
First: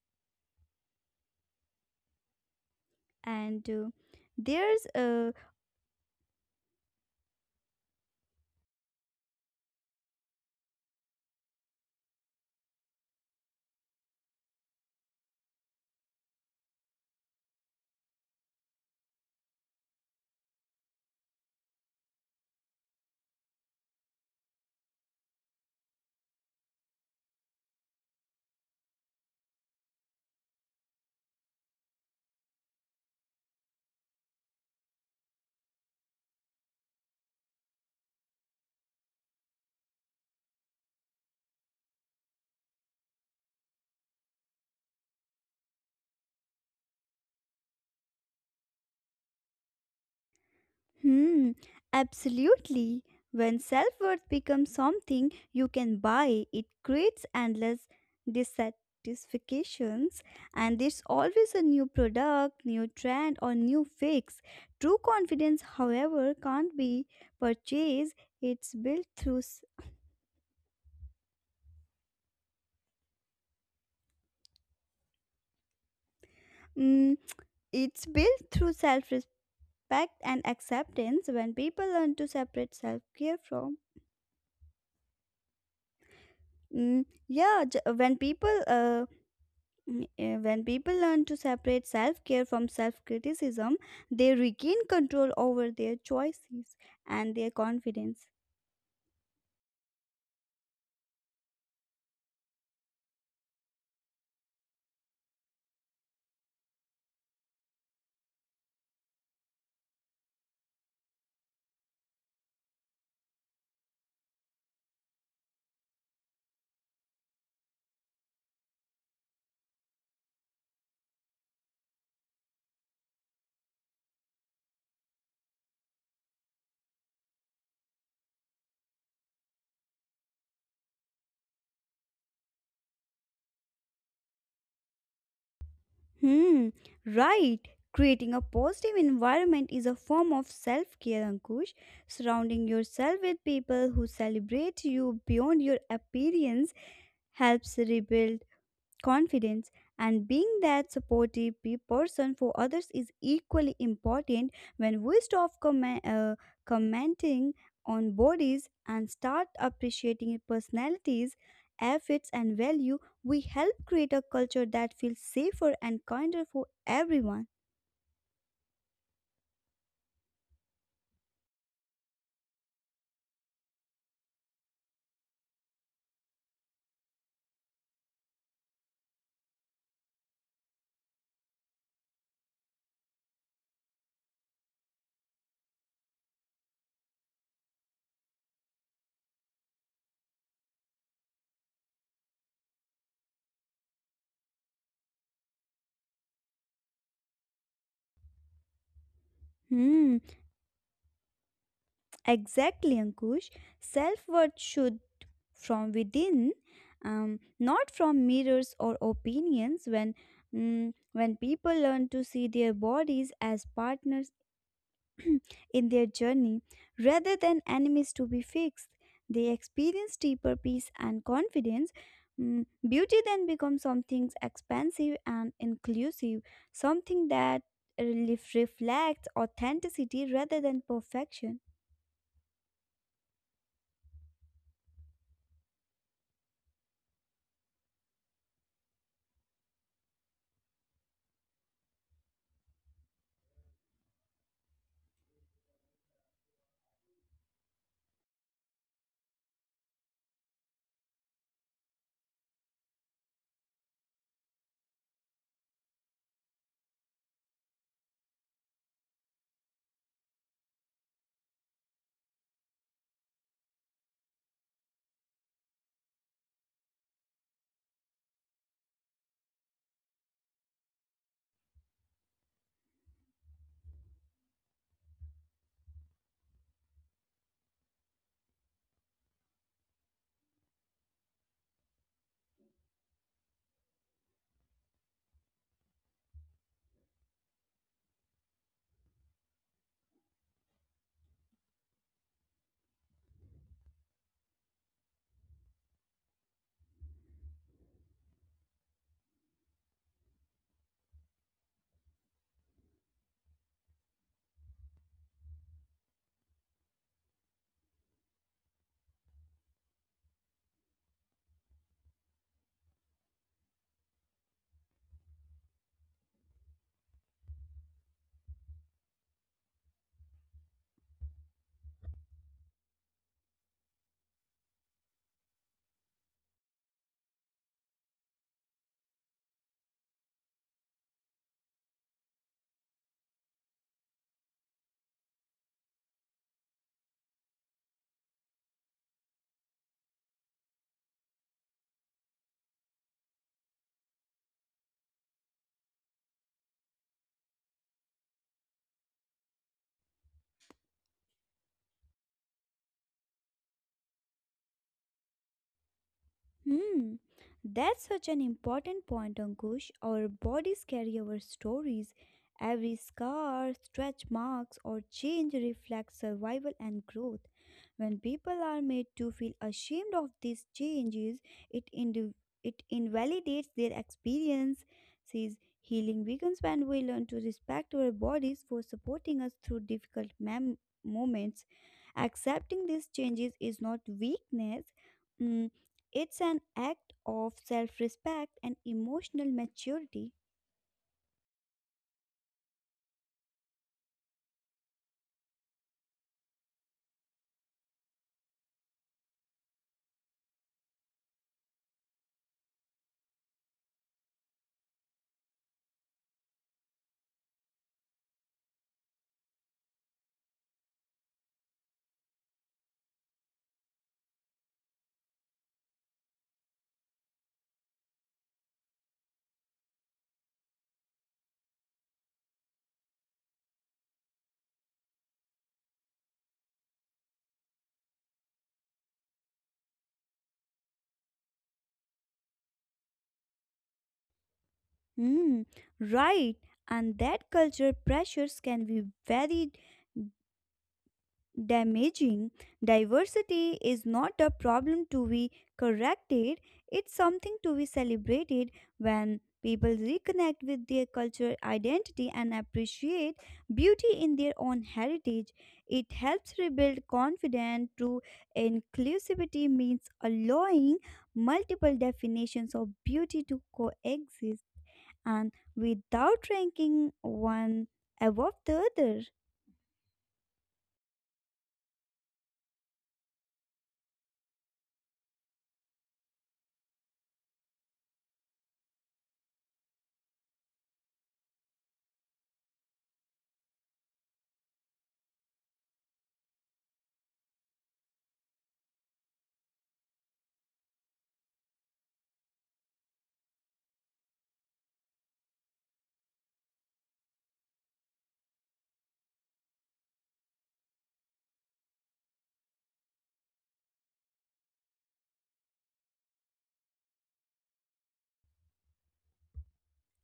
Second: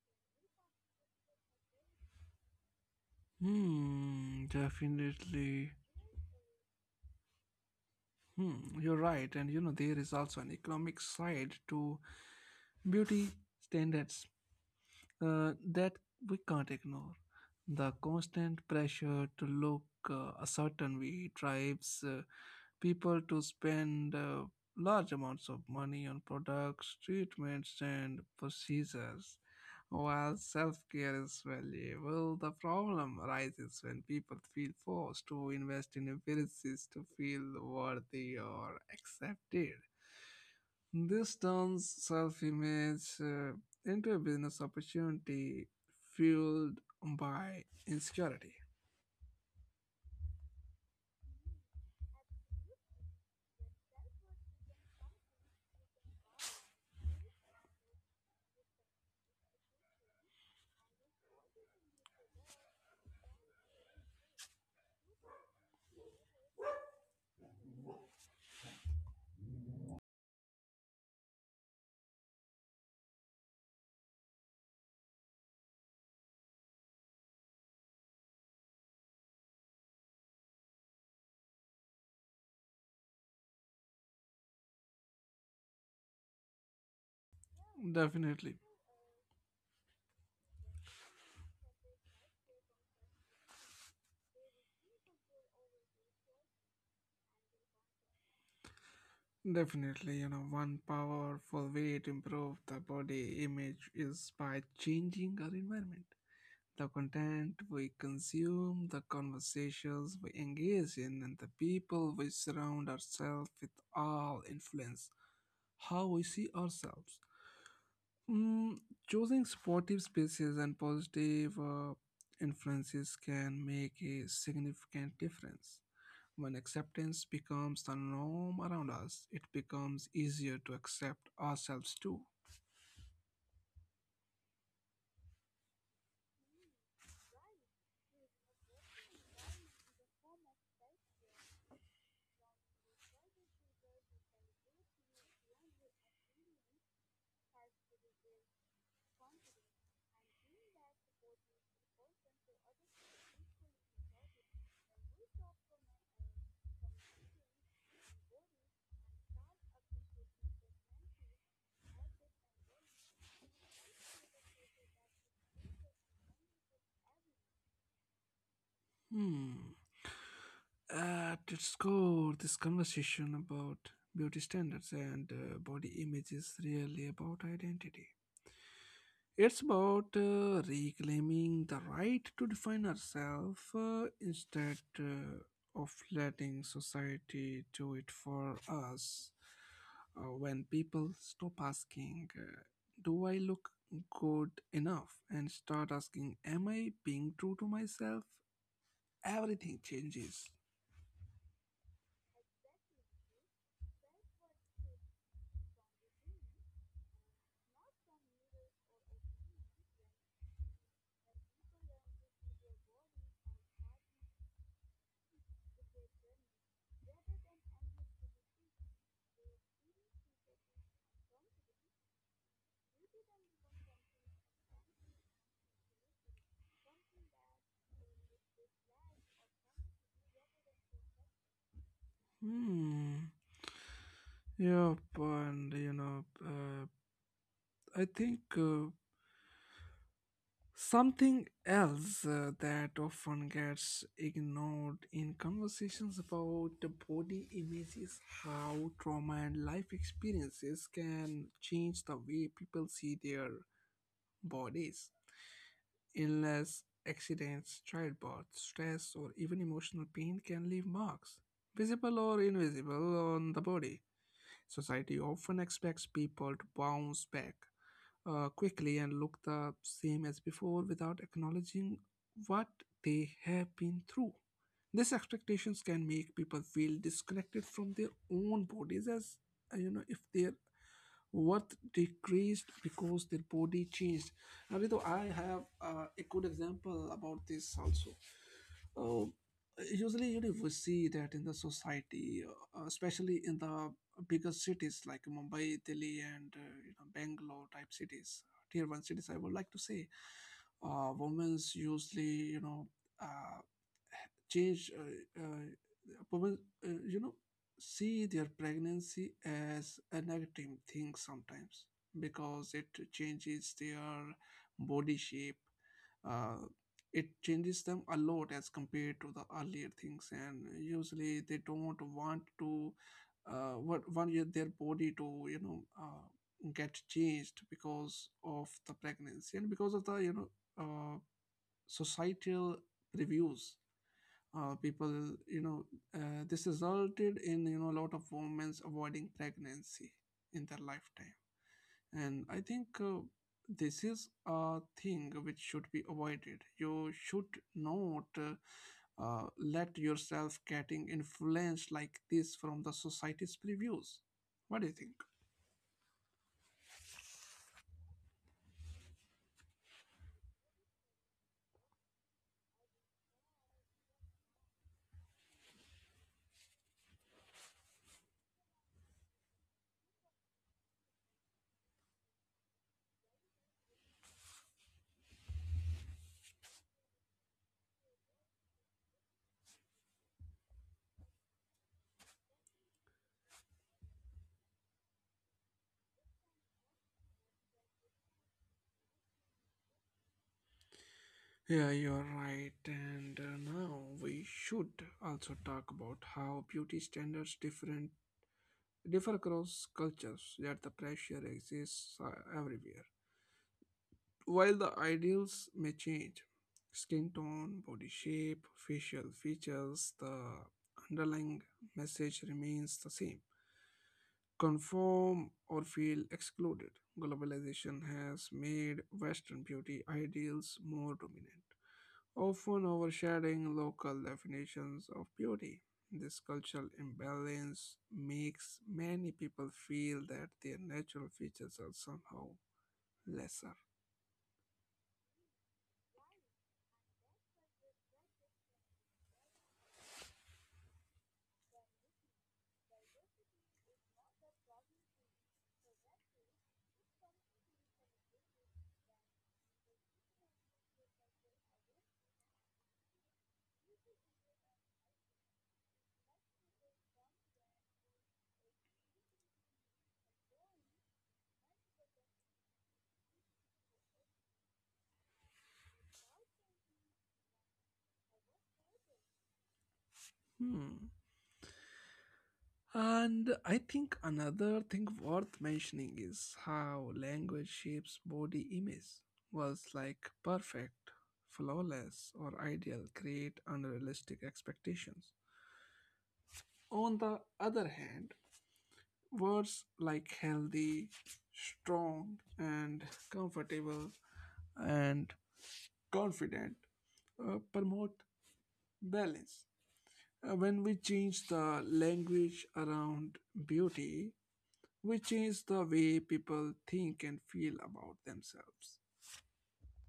And
Hmm,
there's a
definitely. Hmm, you're right. And there is also an economic side to beauty standards that we can't ignore. The constant pressure to look a certain way drives people to spend large amounts of money on products, treatments, and procedures. While self care is valuable, the problem arises when people feel forced to invest in appearances to feel worthy or accepted. This turns self image into a business opportunity fueled by insecurity.
hmm, Absolutely. When self worth becomes something you can buy, it creates endless dissatisfactions, and there's always a new product, new trend, or new fix. True confidence, however, can't be purchased. It's built through s- mm, it's built through self respect and acceptance when people learn to separate self care from Mm, yeah, j- when people
Definitely.
mm, eh, when people learn to separate self care from self criticism, they regain control over their choices and their confidence.
Definitely, one powerful way to improve the body image is by changing our environment. The content we consume, the conversations we engage in, and the people we surround ourselves with all influence how we see ourselves. Mm, Choosing supportive spaces and positive influences can make a significant difference. When acceptance becomes the norm around us, it becomes easier to accept ourselves too.
Hmm. Right. Creating a positive environment is a form of self care, Ankush. Surrounding yourself with people who celebrate you beyond your appearance helps rebuild confidence and being that supportive person for others is equally important when we stop commenting on bodies and start appreciating personalities efforts and value we help create a culture that feels safer and kinder for everyone.
Hmm. At its core, this conversation about beauty standards and body image is really about identity. It's about reclaiming the right to define ourselves instead of letting society do it for us. When people stop asking, "Do I look good enough?" and start asking, "Am I being true to myself?" Everything
Hmm.
changes.
Exactly, Ankush. Self-worth should from within, not from mirrors or opinions. When people learn to see their bodies as partners in their journey rather than enemies to be fixed, they experience deeper peace and confidence. Mm, beauty then becomes something expansive and inclusive, something that reflects authenticity rather than perfection.
Hmm. Yep, and you know, I think. Something else that often gets ignored in conversations about the body image is how trauma and life experiences can change the way people see their bodies. Illness, accidents, childbirth, stress, or even emotional pain can leave marks, visible or invisible, on the body. Society often expects people to bounce back quickly and look the same as before without acknowledging what they have been through. These expectations can make people feel disconnected from their own bodies as if their worth decreased because their body changed. Now, Ritu, I have a good example about this also. Uh, Usually, you know, we see that in the society, especially in the bigger cities like Mumbai, Delhi, and Bangalore type cities, tier one cities. I would like to say, women's usually, you know, uh, change women, uh, you know see their pregnancy as a negative thing sometimes because it changes their body shape, uh, it changes them a lot as compared to the earlier things, and usually they don't want to their body to you know uh, get changed because of the pregnancy and because of the uh, societal reviews, people, this resulted in, you know, a lot of women avoiding pregnancy in their lifetime. And I think this is a thing which should be avoided. You should not let yourself getting influenced like this from the society's previews. What do you think?
Hmm, that's such an important point, Ankush. Our bodies carry our stories. Every scar, stretch marks, or change reflects survival and growth. When people are made to feel ashamed of these changes, it, indi- it invalidates their experience. Says healing begins when we learn to respect our bodies for supporting us through difficult moments. Accepting these changes is not weakness. Hmm. It's an act of self respect and emotional maturity.
Yeah, you're right, and now we should also talk about how beauty standards differ across cultures, yet the pressure exists everywhere. While the ideals may change, skin tone, body shape, facial features, the underlying message remains the same. Conform or feel excluded. Globalization has made Western beauty ideals more dominant, often overshadowing local definitions of beauty. This cultural imbalance makes many people feel that their natural features are somehow lesser.
Hmm, right. And that cultural pressures can be very damaging. Diversity is not a problem to be corrected, it's something to be celebrated when people reconnect with their cultural identity and appreciate beauty in their own heritage. It helps rebuild confidence through inclusivity, means allowing multiple definitions of beauty to coexist and without ranking one above the other.
Hmm. And I think another thing worth mentioning is how language shapes body image. Words like perfect, flawless, or ideal create unrealistic expectations. On the other hand, words like healthy, strong, and comfortable and confident promote balance. When we change the language around beauty, we change the way people think and feel about themselves.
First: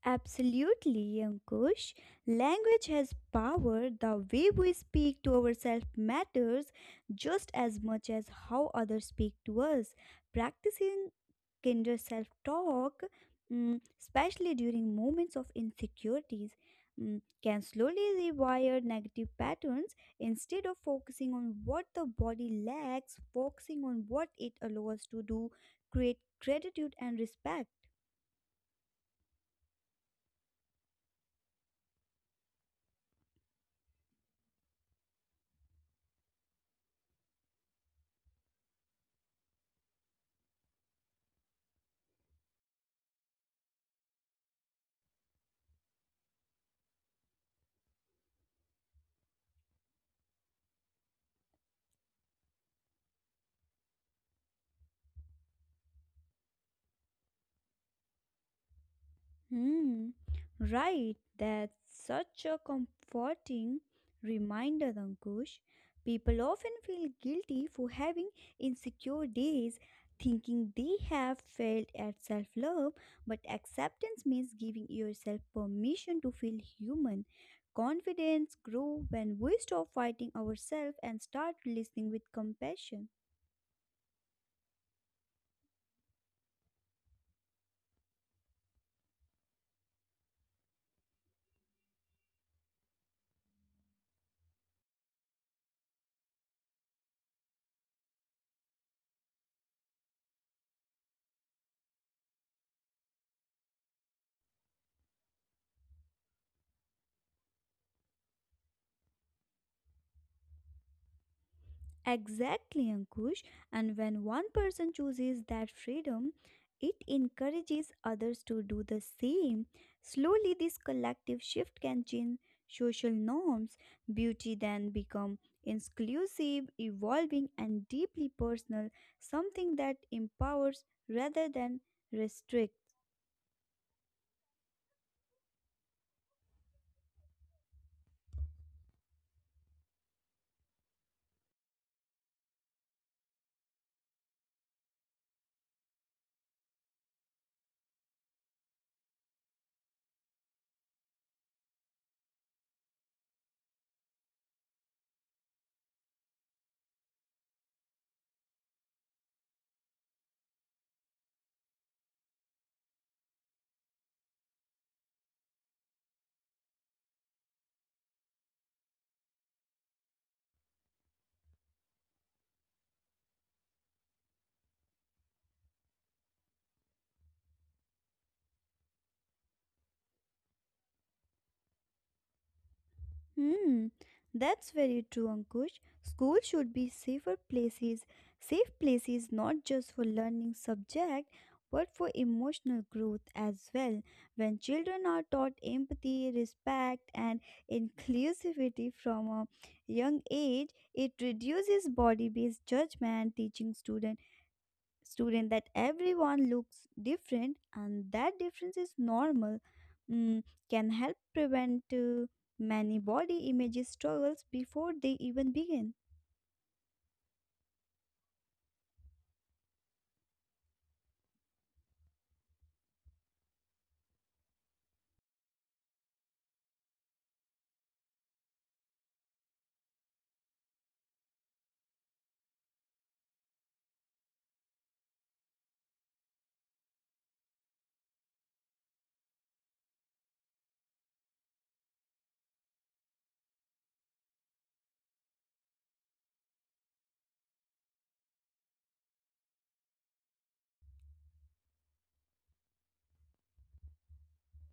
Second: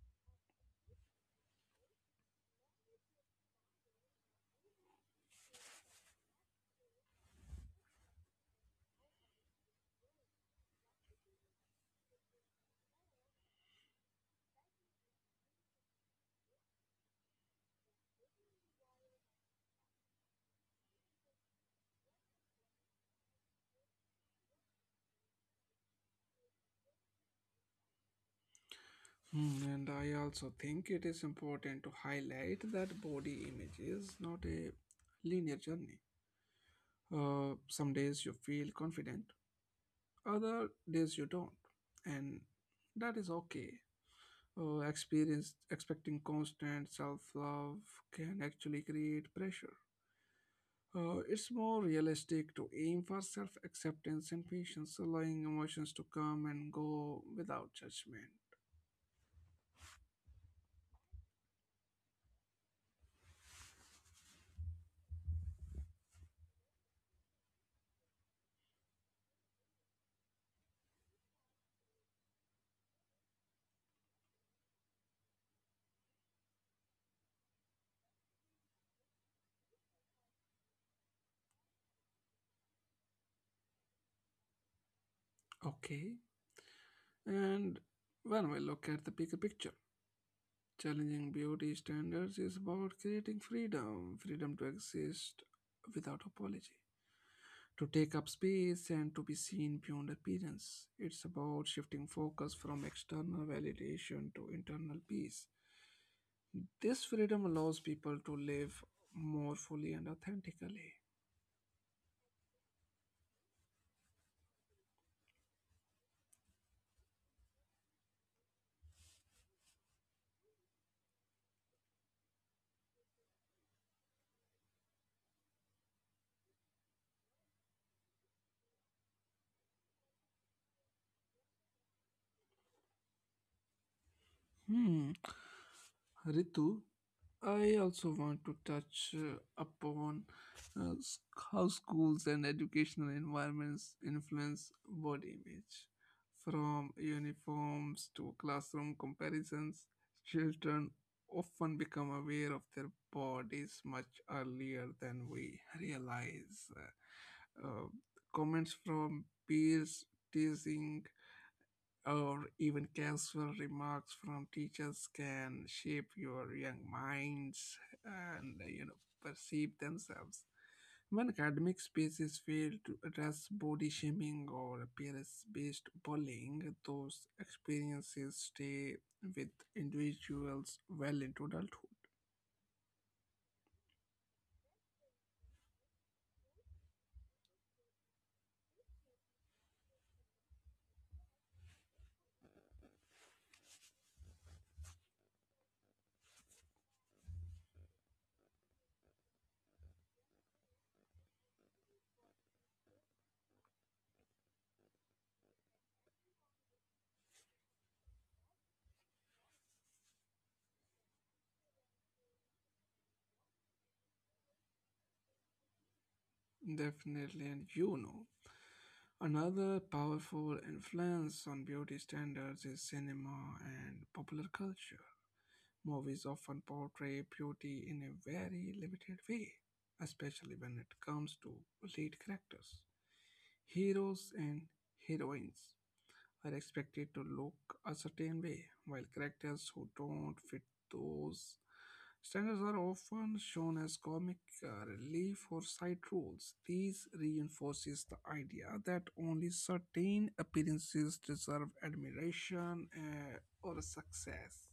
Absolutely, Ankush. Language has power. The way we speak to ourselves matters just as much as how others speak to us. Practicing kinder self talk, especially during moments of insecurities, mm, can slowly rewire negative patterns instead of focusing on what the body lacks, focusing on what it allows to do, create gratitude and respect.
Hmm. And I also think it is important to highlight that body image is not a linear journey. Some days you feel confident, other days you don't, and that is okay. Experience Expecting constant self love can actually create pressure. It's more realistic to aim for self acceptance and patience, allowing emotions to come and go without judgment.
Hmm, right. That's such a comforting reminder, Ankush. People often feel guilty for having insecure days, thinking they have failed at self love, but acceptance means giving yourself permission to feel human. Confidence grows when we stop fighting ourselves and start listening with compassion.
Okay, and when we look at the bigger picture, challenging beauty standards is about creating freedom, freedom to exist without apology, to take up space and to be seen beyond appearance. It's about shifting focus from external validation to internal peace. This freedom allows people to live more fully and authentically.
Exactly, Ankush. And when one person chooses that freedom, it encourages others to do the same. Slowly, this collective shift can change social norms. Beauty then become inclusive, evolving, and deeply personal, something that empowers rather than restricts.
Hmm. Ritu, I also want to touch upon uh, s- how schools and educational environments influence body image. From uniforms to classroom comparisons, children often become aware of their bodies much earlier than we realize. Comments from peers, teasing, or even casual remarks from teachers can shape your young minds and perceive themselves. When academic spaces fail to address body shaming or appearance-based bullying, those experiences stay with individuals well into adulthood.
Hmm, that's very true, Ankush. School should be safer places, safe places not just for learning subject, but for emotional growth as well. When children are taught empathy, respect, and inclusivity from a young age, it reduces body-based judgment, teaching students student that everyone looks different and that difference is normal. Mm, can help prevent many body image struggles before they even begin.
Definitely, and you know, another powerful influence on beauty standards is cinema and popular culture. Movies often portray beauty in a very limited way, especially when it comes to lead characters. Heroes and heroines are expected to look a certain way, while characters who don't fit those standards are often shown as comic relief or side roles. These reinforces the idea that only certain appearances deserve admiration or success.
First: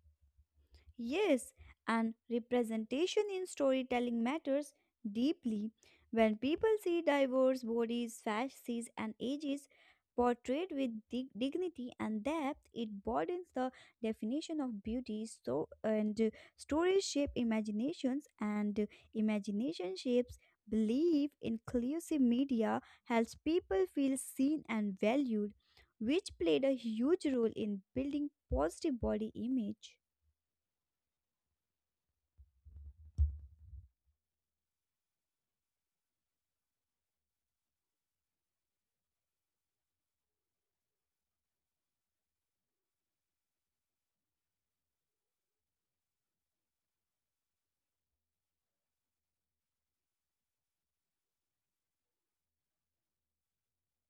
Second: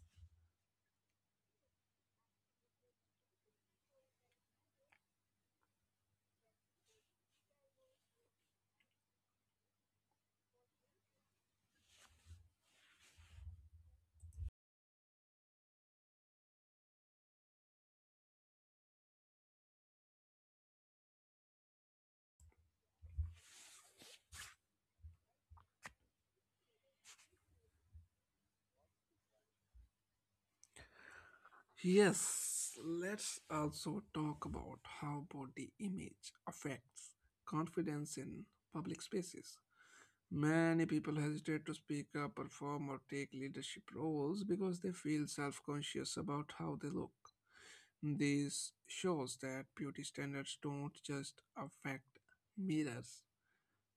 Yes, and representation in storytelling matters deeply. When people see diverse bodies, faces, and ages portrayed with dignity and depth, it broadens the definition of beauty. So, and Stories shape imaginations, and imagination shapes belief. Inclusive media helps people feel seen and valued, which played a huge role in building positive body image.
Yes, let's also talk about how body image affects confidence in public spaces. Many people hesitate to speak up, perform, or take leadership roles because they feel self conscious about how they look. This shows that beauty standards don't just affect mirrors,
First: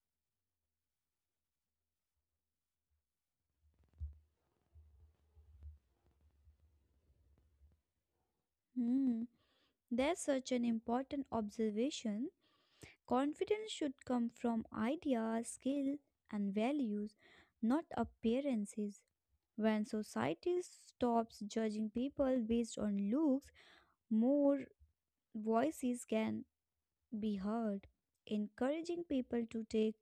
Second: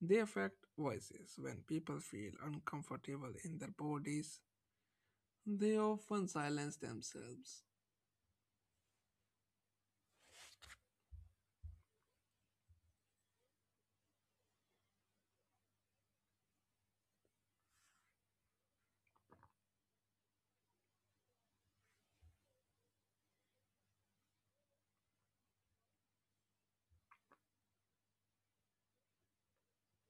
they affect voices. When people feel uncomfortable in their bodies, they often silence themselves.
Hmm. That's such an important observation. Confidence should come from ideas, skill, and values, not appearances. When society stops judging people based on looks, more voices can be heard. Encouraging people to take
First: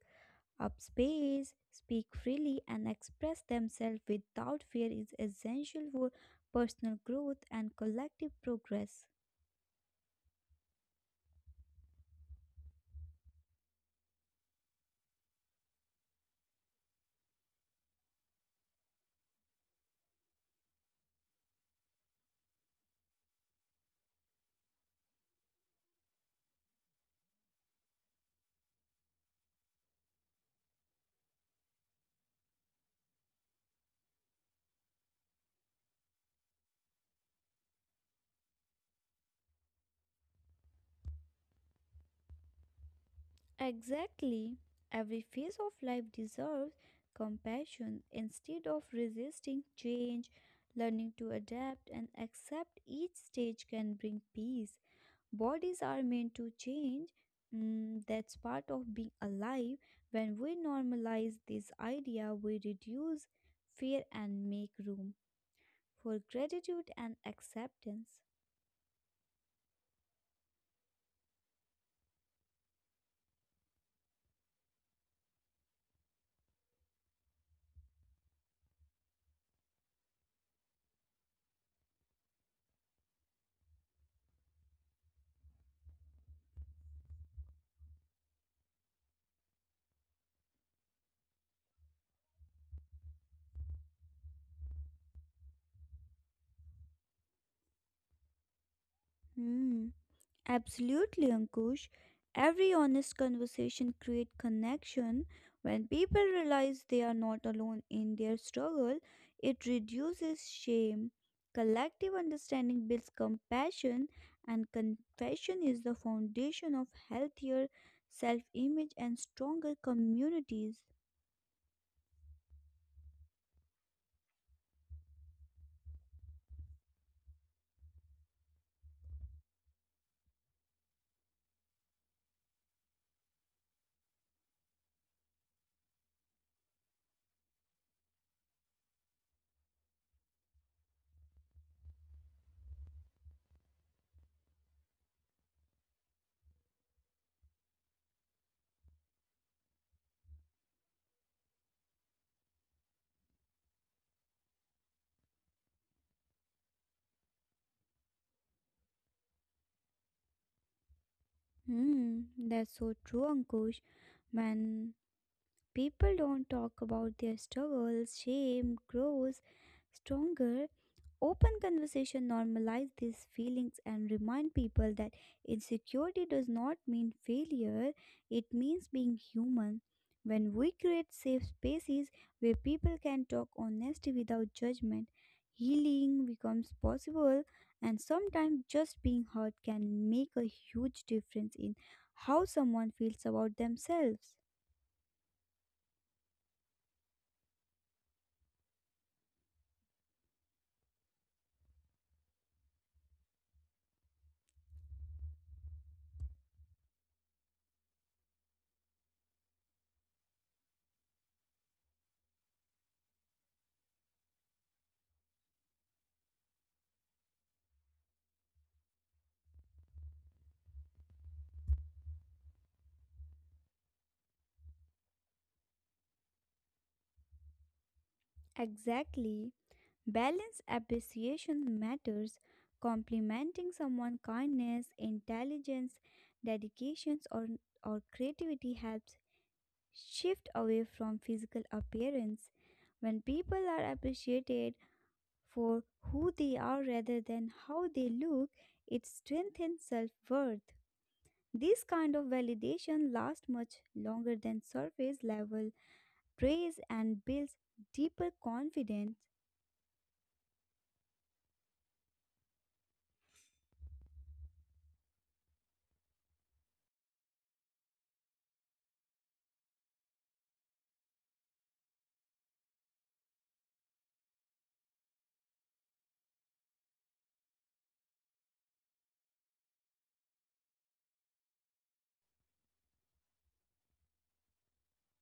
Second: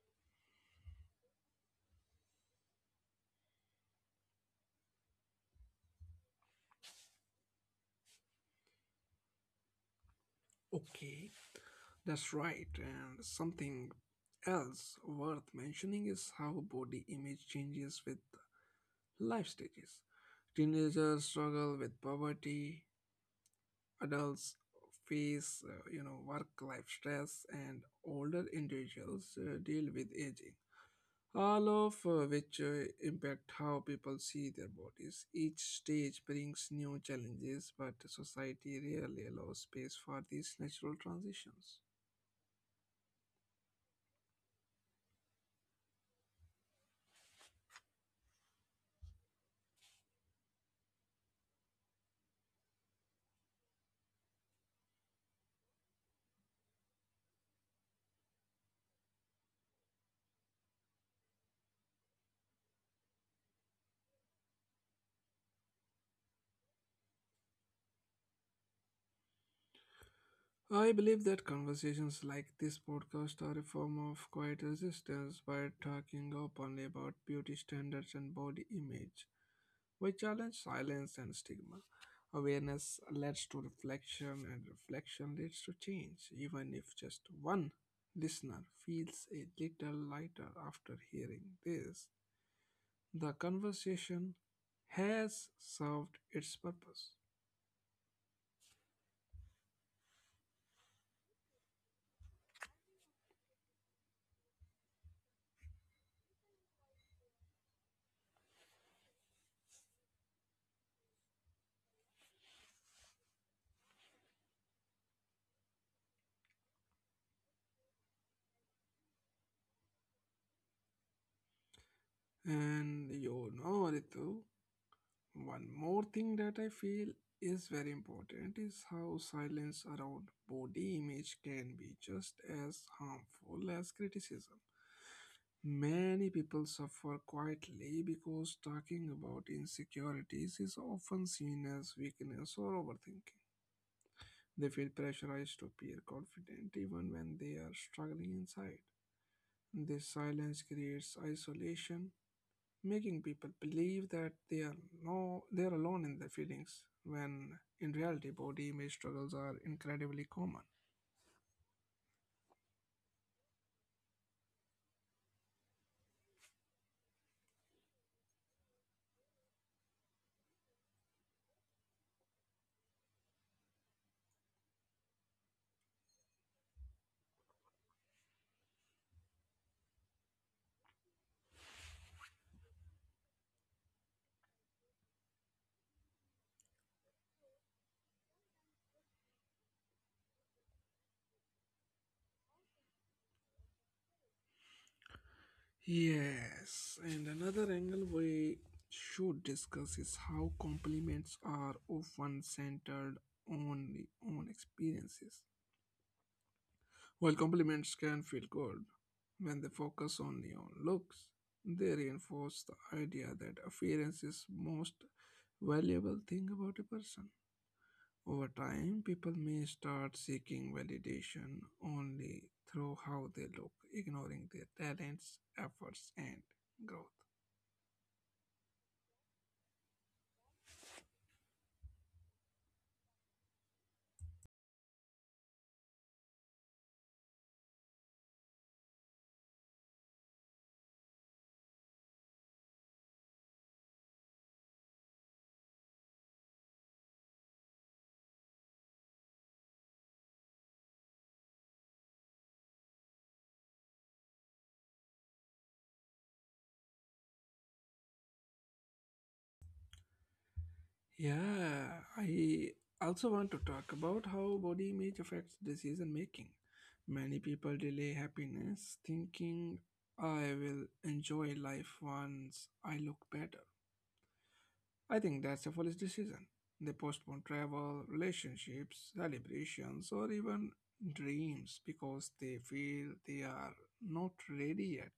up space, speak freely, and express themselves without fear is essential for personal growth and collective progress.
Okay, that's right, and something else worth mentioning is how body image changes with life stages. Teenagers struggle with poverty, adults face, you know, work-life stress, and older individuals deal with aging. All of which impact how people see their bodies. Each stage brings new challenges, but society rarely allows space for these natural transitions.
Exactly. Every phase of life deserves compassion instead of resisting change. Learning to adapt and accept each stage can bring peace. Bodies are meant to change. Mm, that's part of being alive. When we normalize this idea, we reduce fear and make room for gratitude and acceptance.
I believe that conversations like this podcast are a form of quiet resistance. By talking openly about beauty standards and body image, we challenge silence and stigma. Awareness leads to reflection, and reflection leads to change, even if just one listener feels a little lighter after hearing this. The conversation has served its purpose.
Hmm. Absolutely, Ankush. Every honest conversation creates connection. When people realize they are not alone in their struggle, it reduces shame. Collective understanding builds compassion, and compassion is the foundation of healthier self image and stronger communities.
And you know, Ritu, one more thing that I feel is very important is how silence around body image can be just as harmful as criticism. Many people suffer quietly because talking about insecurities is often seen as weakness or overthinking. They feel pressurized to appear confident even when they are struggling inside. This silence creates isolation, making people believe that they are no they're alone in their feelings, when in reality body image struggles are incredibly common.
Hmm, that's so true, Ankush. When people don't talk about their struggles, shame grows stronger. Open conversation normalize these feelings and remind people that insecurity does not mean failure, it means being human. When we create safe spaces where people can talk honestly without judgment, healing becomes possible, and sometimes just being heard can make a huge difference in how someone feels about themselves.
Yes, and another angle we should discuss is how compliments are often centered only on experiences. While compliments can feel good, when they focus only on looks they reinforce the idea that appearance is most valuable thing about a person. Over time, people may start seeking validation only through how they look, ignoring their talents, efforts, and growth.
Exactly. Balance appreciation matters. Complimenting someone's kindness, intelligence, dedications, or creativity helps shift away from physical appearance. When people are appreciated for who they are rather than how they look, it strengthens self worth. This kind of validation lasts much longer than surface level praise and builds deeper confidence.
Yeah, I also want to talk about how body image affects decision making. Many people delay happiness thinking, I will enjoy life once I look better. I think that's a foolish decision. They postpone travel, relationships, celebrations, or even dreams because they feel they are not ready yet.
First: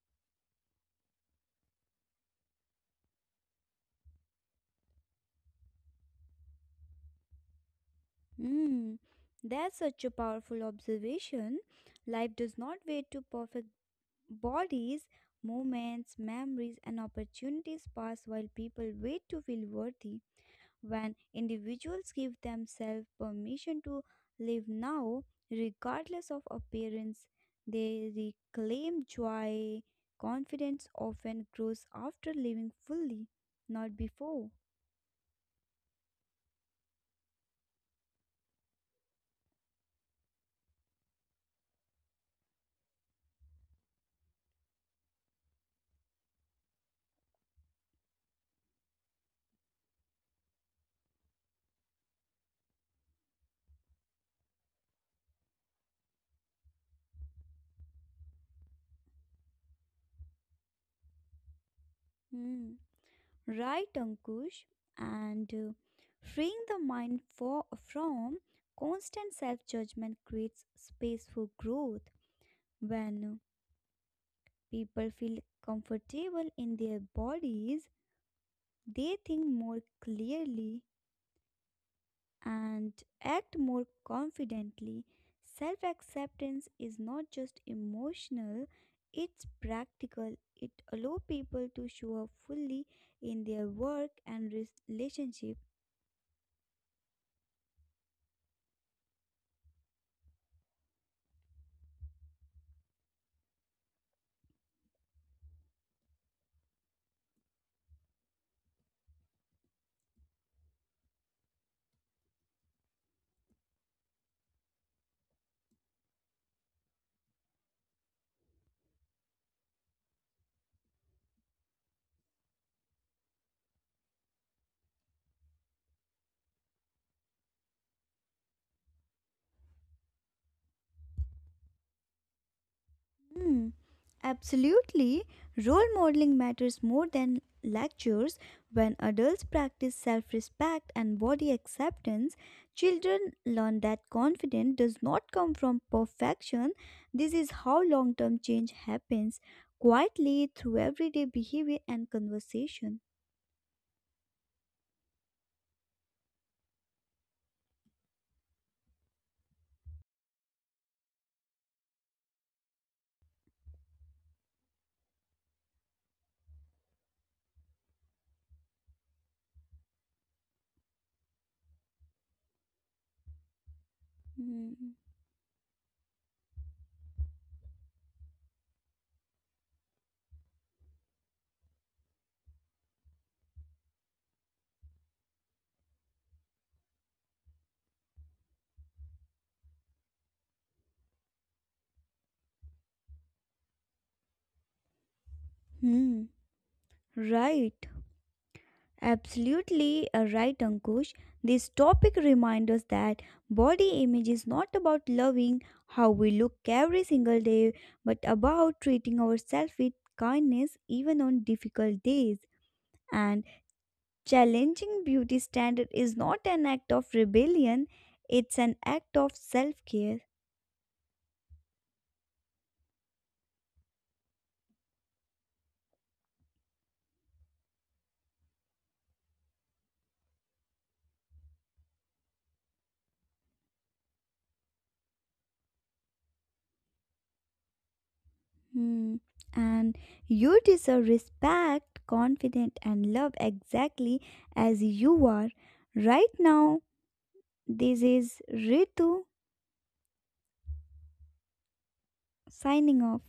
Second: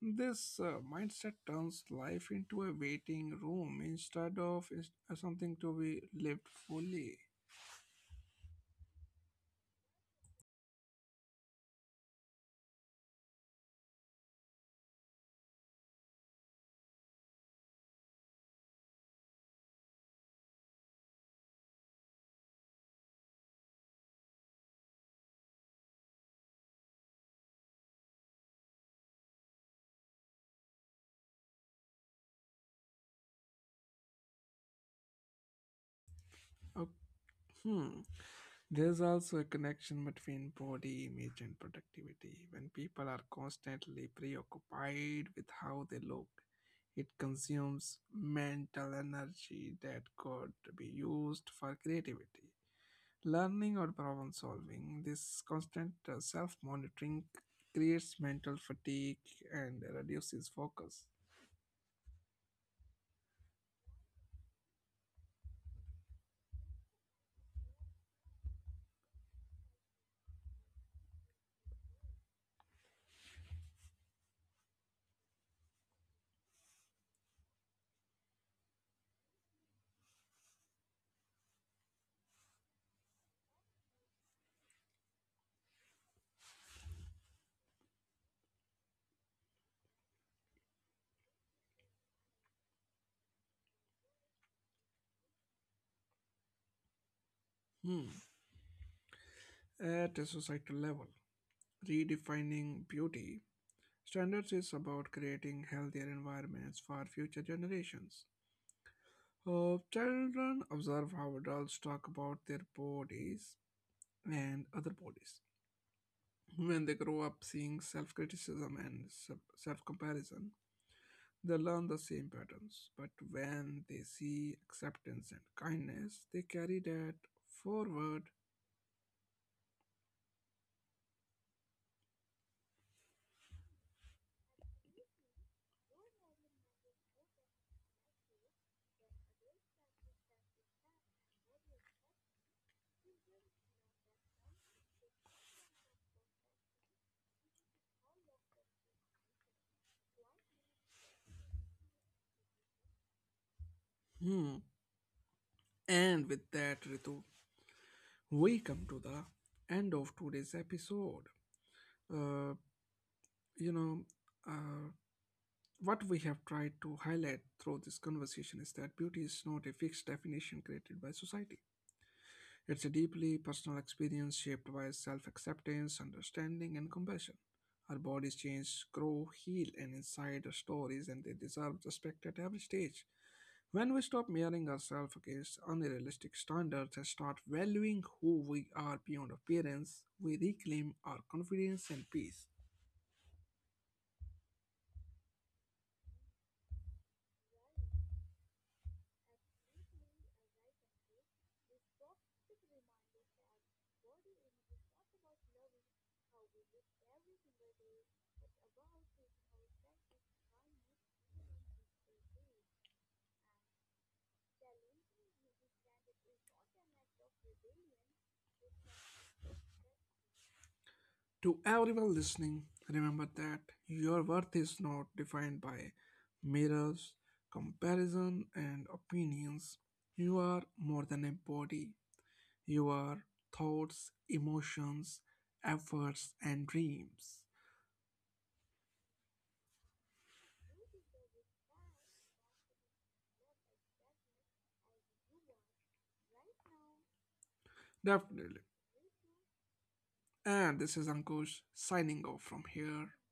This mindset turns life into a waiting room instead of something to be lived fully.
Mm, that's such a powerful observation. Life does not wait to perfect bodies, moments, memories, and opportunities pass while people wait to feel worthy. When individuals give themselves permission to live now, regardless of appearance, they reclaim joy. Confidence often grows after living fully, not before.
Uh, hmm. There is also a connection between body image and productivity. When people are constantly preoccupied with how they look, it consumes mental energy that could be used for creativity, learning, or problem solving. This constant self monitoring creates mental fatigue and reduces focus.
Mm. Right, Ankush, and freeing the mind from constant self judgment creates space for growth. When people feel comfortable in their bodies, they think more clearly and act more confidently. Self acceptance is not just emotional, it's practical. It allows people to show up fully in their work and relationships.
Hmm. At a societal level, redefining beauty standards is about creating healthier environments for future generations. Children observe how adults talk about their bodies and other bodies. When they grow up seeing self criticism and self comparison, they learn the same patterns. But when they see acceptance and kindness, they carry that forward.
Hmm, absolutely. Role modeling matters more than lectures. When adults practice self respect and body acceptance, children learn that confidence does not come from perfection. This is how long term change happens quietly through everyday behavior and conversation.
Hmm. And with that, Ritu, we come to the end of today's episode. Uh, you know, uh, What we have tried to highlight through this conversation is that beauty is not a fixed definition created by society. It's a deeply personal experience shaped by
Hmm.
self acceptance, understanding, and compassion. Our bodies change, grow, heal, and inside are stories, and they deserve respect at every stage. When we stop measuring ourselves against unrealistic standards and start valuing who we are beyond appearance, we reclaim our confidence and peace.
Hmm. Right. Absolutely right, Ankush. This topic reminds us that body image is not about loving how we look every single day, but about treating ourselves with kindness even on difficult days. And challenging beauty standard is not an act of rebellion; it's an act of self-care.
To everyone listening, remember that your worth is not defined by mirrors, comparison, and opinions. You are more than a body. You are thoughts, emotions, efforts, and dreams.
Hmm. And you deserve respect, confidence, and love exactly as you are right now. This is
Definitely.
Ritu
And this is Ankush signing off from
signing
here.
off.